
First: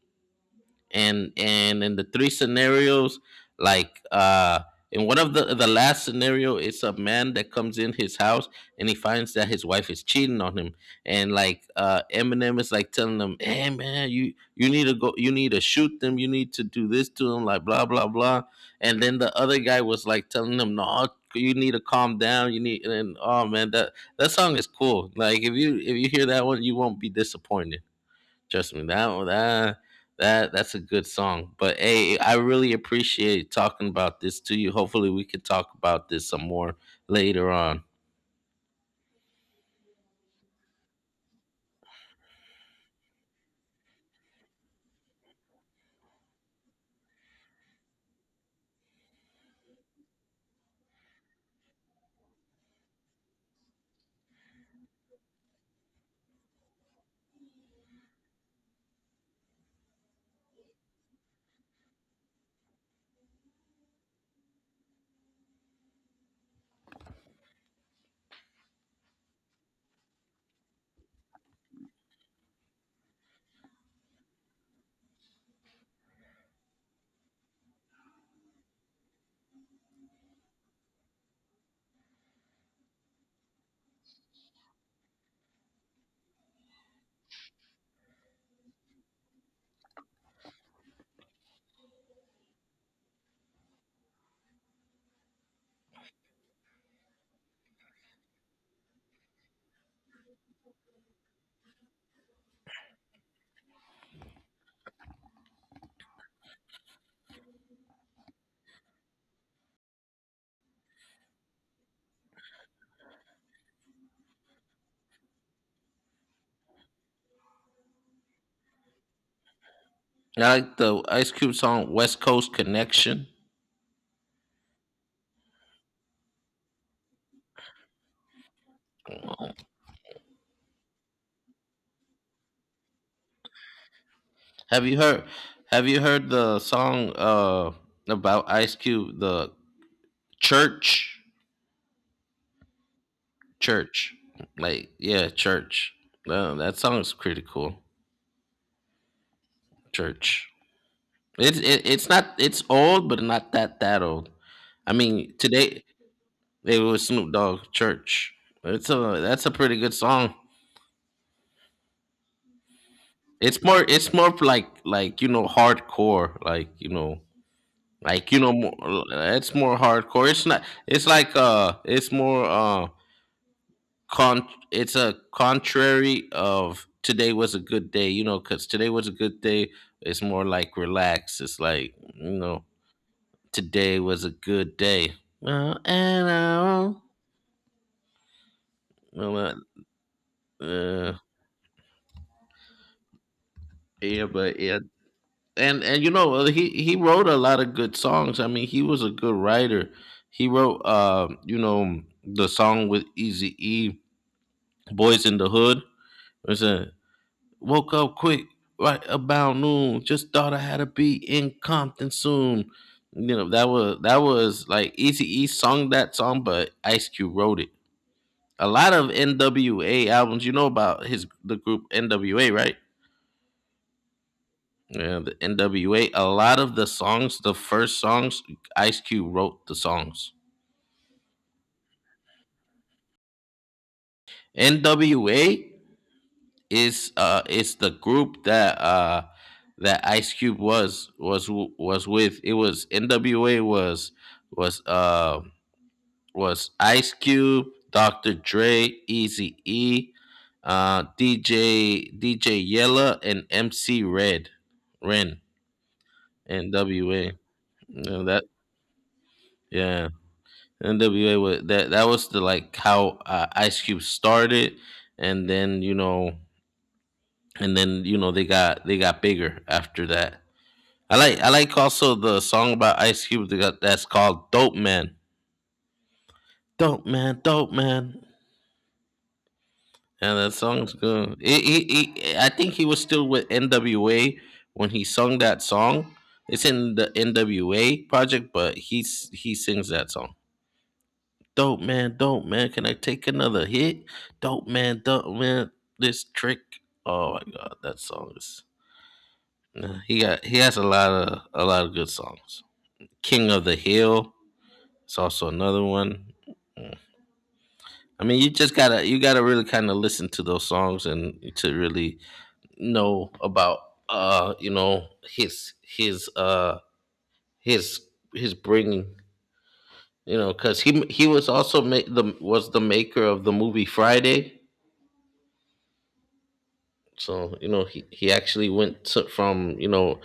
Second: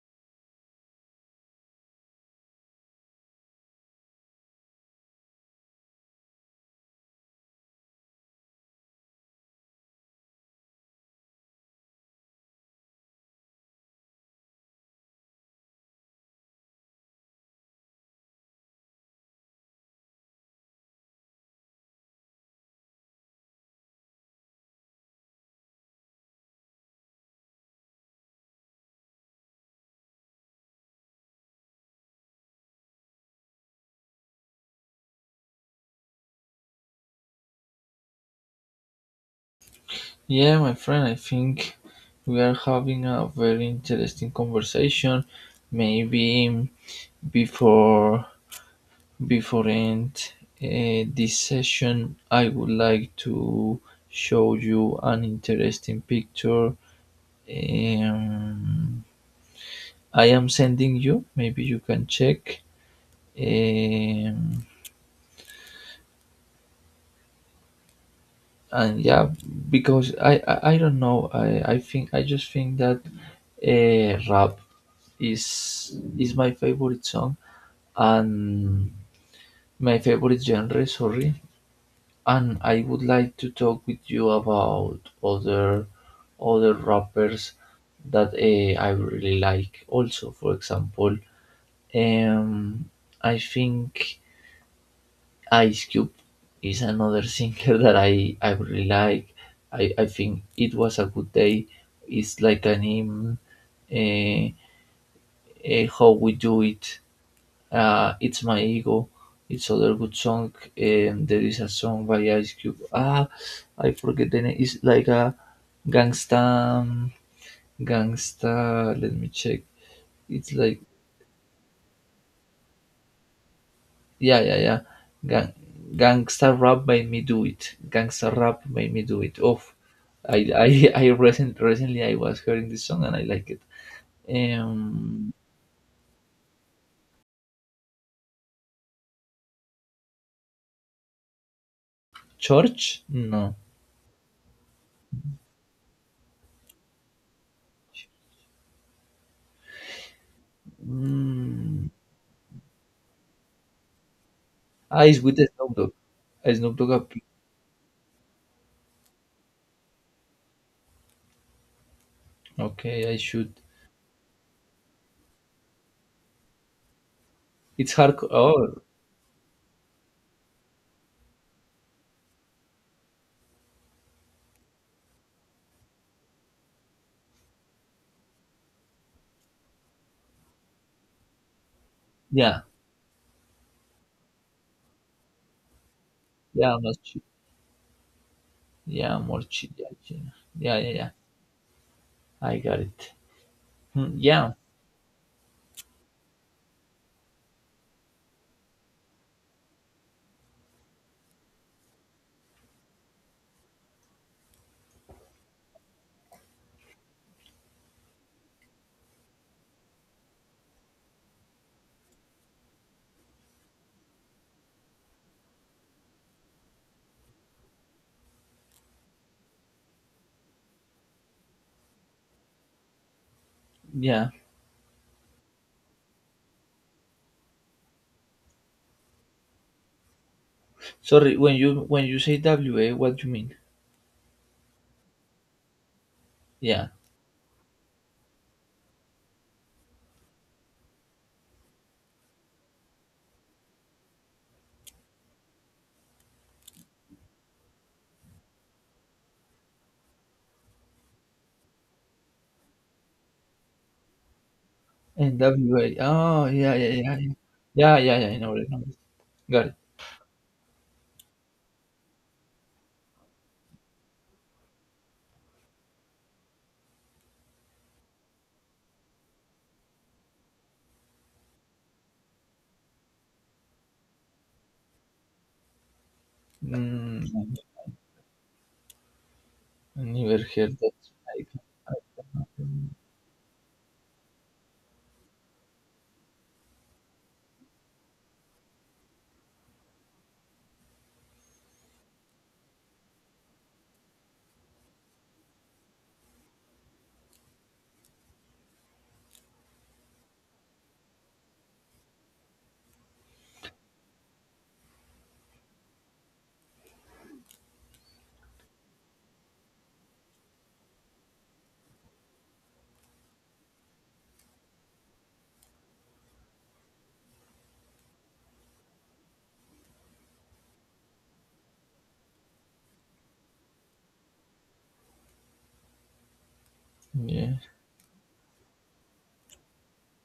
Speaker 1: and in the three scenarios, like, in one of the last scenario, it's a man that comes in his house and he finds that his wife is cheating on him. And, like, Eminem is, like, telling him, "Hey, man, you need to go, you need to shoot them, you need to do this to them, like, blah, blah, blah." And then the other guy was, like, telling him, "No, you need to calm down, you need..." And, oh man, that song is cool. Like, if you hear that one, you won't be disappointed. Trust me, that's a good song. But hey, I really appreciate talking about this to you. Hopefully, we could talk about this some more later on.
Speaker 2: Yeah, my friend, I think we are having a very interesting conversation. Maybe before Before I end this session, I would like to show you an interesting picture. Um, I am sending you. Maybe you can check. Um, and yeah, because I don't know. I think I just think that rap is my favorite song and my favorite genre. Sorry, and I would like to talk with you about other rappers that I really like. Also, for example, um, I think Ice Cube is another singer that I really like. I think it was a good day. It's like an hymn. Uh, how we do it. "It's My Ego." It's other good song. There is a song by Ice Cube. Ah, I forget the name. It's like a gangsta, gangsta. Let me check.
Speaker 1: I
Speaker 2: It's
Speaker 1: like
Speaker 2: like
Speaker 1: the Ice Cube song "West Coast Connection".
Speaker 2: yeah, yeah, yeah. Gang, gangsta rap made me do it. Gangsta rap made me do it. Oh, I recently I was hearing this song and I like it.
Speaker 1: Have you heard?
Speaker 2: Um,
Speaker 1: Have you heard the song about Ice Cube? The Church.
Speaker 2: Church? No.
Speaker 1: Church. Like, yeah, Church. That song is pretty cool. Church. It's it,
Speaker 2: Mm.
Speaker 1: it's not, it's old, but not that old. I
Speaker 2: Ah, it's
Speaker 1: mean,
Speaker 2: with Snoop
Speaker 1: today.
Speaker 2: Dogg. Snoop
Speaker 1: It
Speaker 2: Dogg.
Speaker 1: was
Speaker 2: appear-
Speaker 1: Snoop Dogg Church. It's a that's a pretty good song.
Speaker 2: Okay, I should.
Speaker 1: It's more like, you know, hardcore, like, you know,
Speaker 2: It's hardcore.
Speaker 1: like you know more,
Speaker 2: Oh,
Speaker 1: it's more hardcore. It's not, it's like, it's more, con it's a contrary of Today Was a Good Day, you know, because Today Was a Good Day, it's more like relax, it's like, you
Speaker 2: yeah,
Speaker 1: know, Today Was a Good Day. Well, and I,
Speaker 2: yeah,
Speaker 1: will
Speaker 2: yeah,
Speaker 1: well,
Speaker 2: yeah, China. Yeah, yeah, yeah.
Speaker 1: uh,
Speaker 2: I got it. Hmm,
Speaker 1: yeah,
Speaker 2: yeah,
Speaker 1: but yeah. And you know, he wrote a lot of good songs. I mean, he was a good writer. He wrote, you know, the song with Easy E, "Boys in the Hood". It's said, woke up quick right about noon. Just thought I had to be in Compton soon. You know, that was like, Easy E sung that song, but Ice Cube wrote it. A lot of NWA albums. You know about his the group NWA, right?
Speaker 2: yeah.
Speaker 1: Yeah, the NWA. A lot of the songs, the first songs, Ice Cube wrote the songs.
Speaker 2: Sorry, when you say WA, what do you mean?
Speaker 1: NWA
Speaker 2: Yeah,
Speaker 1: is the group that that Ice Cube was with. It was NWA, was uh was Ice Cube, Dr. Dre, Easy E, DJ Yella, and MC Red Ren.
Speaker 2: WA. Oh, yeah, yeah, yeah,
Speaker 1: NWA.
Speaker 2: yeah, yeah,
Speaker 1: You
Speaker 2: yeah,
Speaker 1: know
Speaker 2: yeah, I
Speaker 1: that.
Speaker 2: know it. I know it. Got it.
Speaker 1: Yeah, NWA was that was the, like, how, Ice Cube started, and then you know, and then, you know, they got bigger after that. I like also the song about Ice Cube that's called "Dope Man". Dope
Speaker 2: Mm,
Speaker 1: man, dope man,
Speaker 2: I never
Speaker 1: and that
Speaker 2: heard that.
Speaker 1: song's good.
Speaker 2: I-
Speaker 1: I think he was still with NWA when he sung that song. It's in the NWA project, but he sings that song. Dope man, dope man. Can I take another hit? Dope man, dope man. This trick. Oh my god, that song is. Nah, he has a lot of good songs. King of the Hill. It's also another one. Mm. I mean, you just gotta, you gotta really kind of listen to those songs and to really know about, you know, his his uh his his bringing, you know, because he was also ma- the was the maker of the movie Friday.
Speaker 2: Yeah.
Speaker 1: So, you know, he actually went to, from, you know,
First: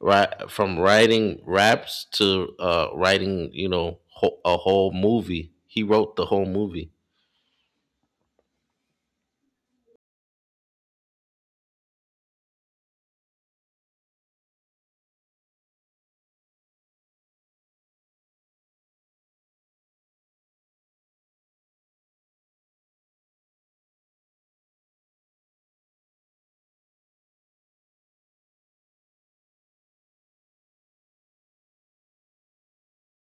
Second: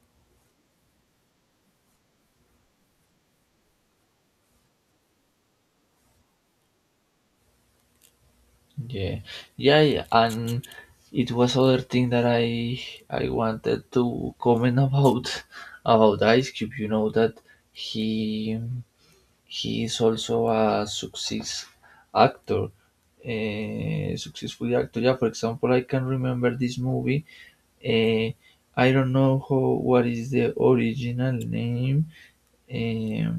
Speaker 1: from writing raps to, writing, you know, a whole movie. He wrote the whole movie.
Speaker 2: Yeah, yeah, yeah. And it was other thing that I wanted to comment about about Ice Cube. You know that he he is also a success actor, a successful actor. Yeah, for example, I can remember this movie. Uh, I don't know how what is the original name. Um,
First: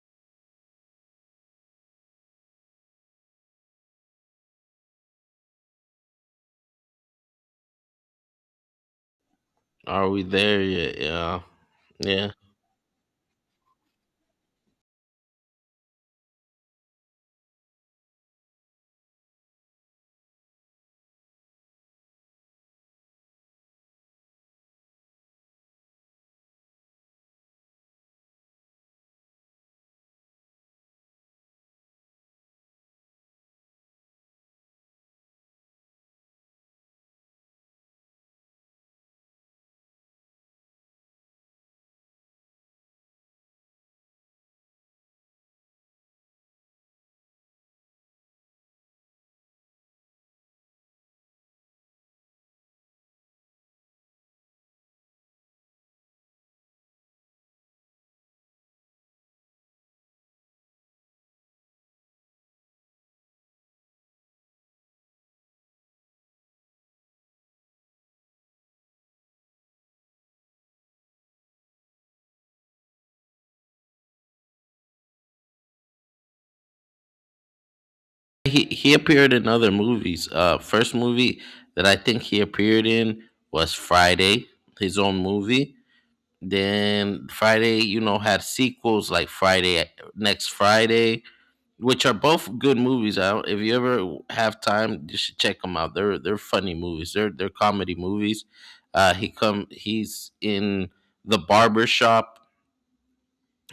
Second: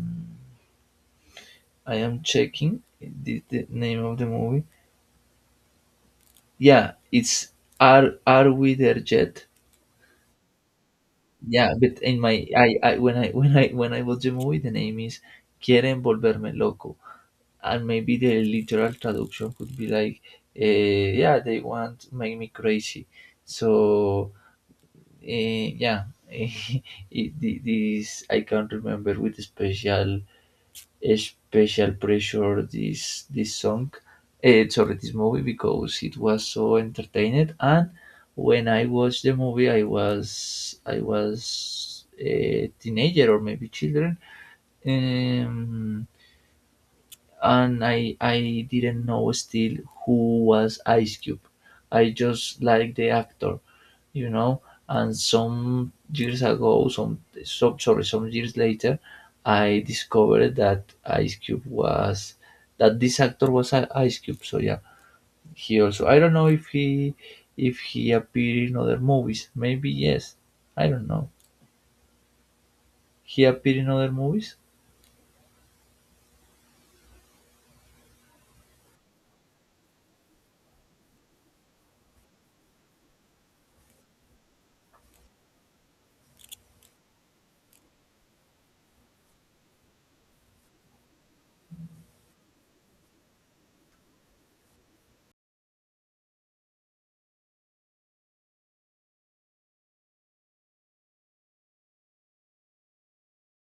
Speaker 2: I am checking the name of the movie. Yeah, it's "Are We There Yet?"
Speaker 1: Are We There Yet? Yeah.
Speaker 2: Yeah, but in
Speaker 1: Yeah,
Speaker 2: my I when I when I watch the movie, the name is "Quieren volverme loco," and maybe the literal traduction could be like, eh, "Yeah, they want to make me crazy." So eh, yeah, it, this I can not remember with special pressure this song, sorry, this movie because it was so entertaining. And when I watched the movie, I was a teenager or maybe children. Um, and I didn't know still who was Ice Cube. I just like the actor, you know. And some years ago, sorry, some years later, I discovered that Ice Cube was that this actor was Ice Cube. So yeah, he also I don't know if he appeared in other movies. Maybe yes, I don't know. He appeared in other movies.
Speaker 1: he appeared in other movies. First movie that I think he appeared in was Friday, his own movie. Then Friday, you know, had sequels like Friday, Next Friday, which are both good movies. I If you ever have time, you should check them out. They're funny movies. They're comedy movies. He's in the barber shop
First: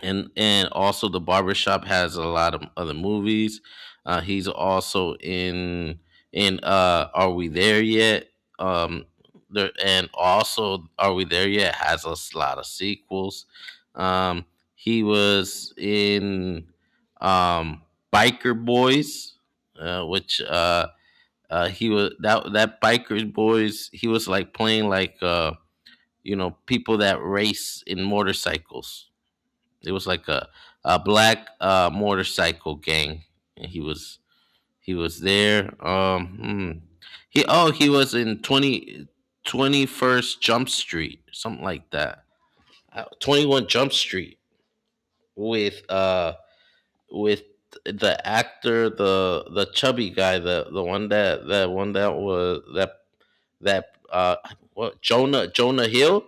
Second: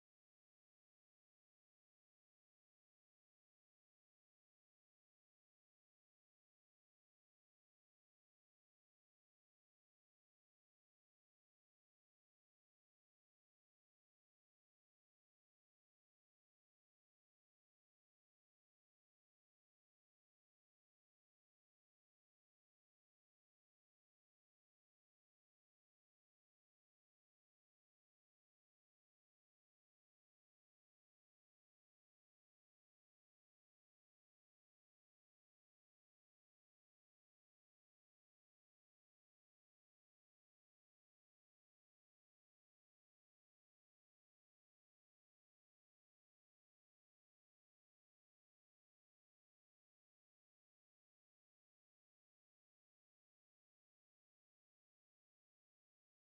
Speaker 1: and also the Barbershop has a lot of other movies. He's also in Are We There Yet. um there, and also Are We There Yet has a lot of sequels. um he was in, um Biker Boys, which he was that Biker Boys. He was like playing, like, you know, people that race in motorcycles. It was like a black, motorcycle gang, and he was there. Hmm. He was in 20 21st Jump Street, something like that. 21 Jump Street with, with the actor, the chubby guy, the one that that one that was that that what Jonah Hill.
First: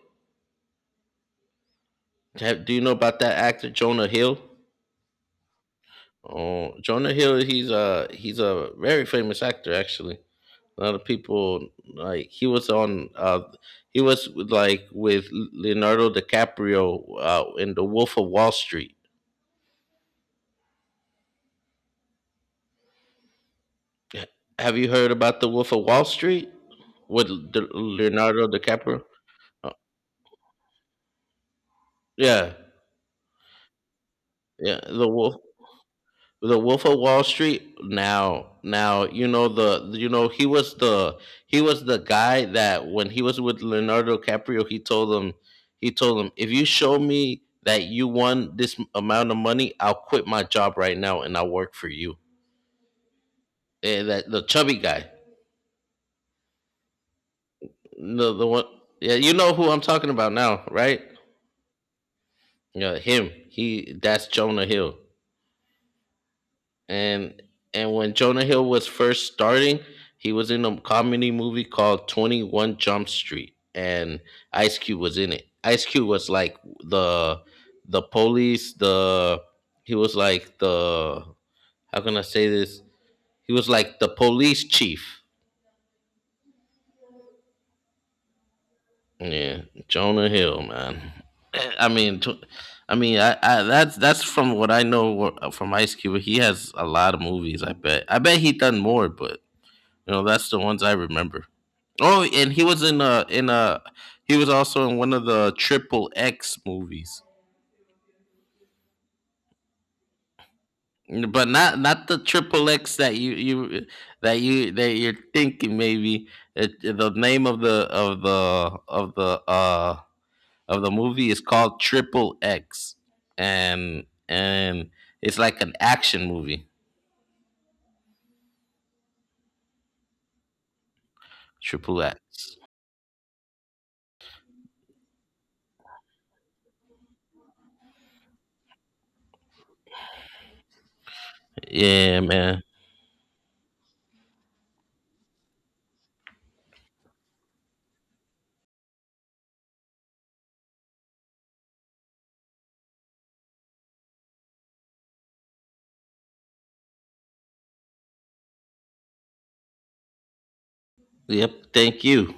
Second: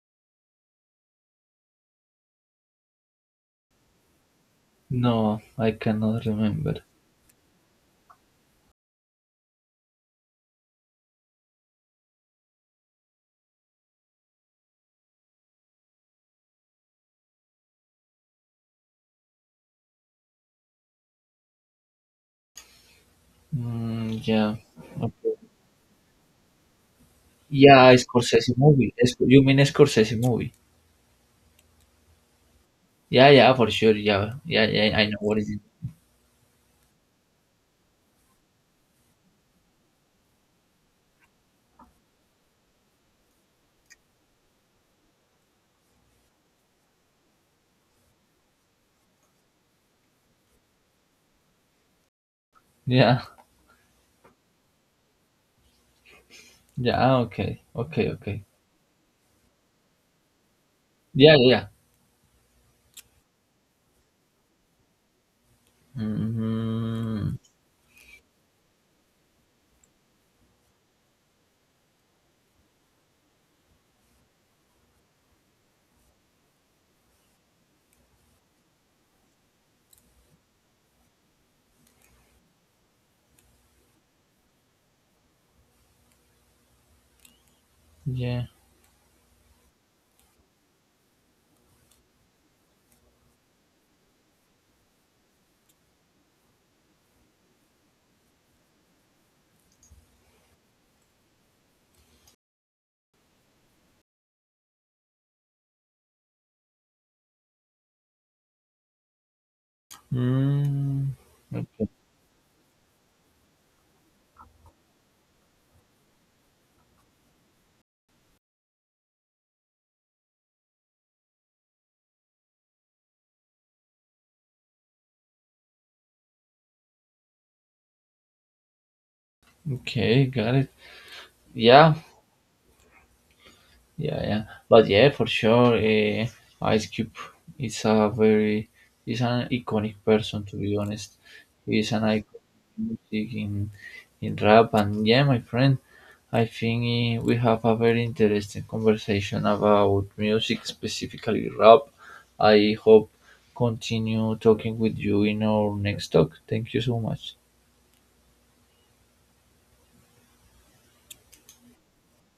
Speaker 1: Do you know about that actor Jonah Hill?
Speaker 2: No, I cannot
Speaker 1: Oh,
Speaker 2: remember.
Speaker 1: Jonah Hill. He's a very famous actor. Actually, a lot of people, like, he was on. He was with, like, with Leonardo DiCaprio, in The Wolf of Wall Street.
Speaker 2: Mm,
Speaker 1: H-
Speaker 2: yeah.
Speaker 1: Have you heard about The Wolf of Wall Street with
Speaker 2: Yeah, a
Speaker 1: Leonardo
Speaker 2: Scorsese movie.
Speaker 1: DiCaprio?
Speaker 2: You mean a
Speaker 1: Uh,
Speaker 2: Scorsese movie?
Speaker 1: yeah,
Speaker 2: Yeah, yeah, for sure. Yeah, yeah,
Speaker 1: yeah,
Speaker 2: yeah. I
Speaker 1: The
Speaker 2: know
Speaker 1: Wolf.
Speaker 2: what is it.
Speaker 1: The Wolf of Wall Street. Now you know, the you know, he was the guy that when he was with Leonardo DiCaprio, he told him, "If you show me that you won this amount of money, I'll quit my job right now and I'll work for you."
Speaker 2: Yeah,
Speaker 1: That, the chubby guy,
Speaker 2: yeah. Okay, okay,
Speaker 1: the
Speaker 2: okay.
Speaker 1: the one, yeah, you know who I'm talking about now, right?
Speaker 2: Yeah, yeah.
Speaker 1: Yeah, him. He That's Jonah Hill.
Speaker 2: Mm,
Speaker 1: and and when Jonah Hill was first starting, he was in a comedy movie called 21 Jump Street, and Ice Cube was in it. Ice Cube was like the police, the he was like the, how can I say this? He was like the police chief.
Speaker 2: yeah.
Speaker 1: Yeah, Jonah Hill, man. I mean, tw- I mean, I that's from what I know, from Ice Cube. He has a lot of movies. I bet. I bet he done more, but, you know, that's the ones I remember. Oh, and he was also in one of the Triple X movies.
Speaker 2: Mm,
Speaker 1: But not the Triple X that you you that you're thinking maybe. The name of the of the of the of the movie is called Triple X. And it's like an action movie.
Speaker 2: okay, got it. Yeah,
Speaker 1: Triple X.
Speaker 2: yeah, yeah, but yeah, for sure, Ice Cube is a very is an iconic person to be honest. He's an
Speaker 1: Yeah,
Speaker 2: icon
Speaker 1: man.
Speaker 2: in music in rap, and yeah, my friend, I think we have a very interesting conversation about music, specifically rap. I hope continue talking with you in our next talk. Thank you so much.
Speaker 1: Yep, thank you.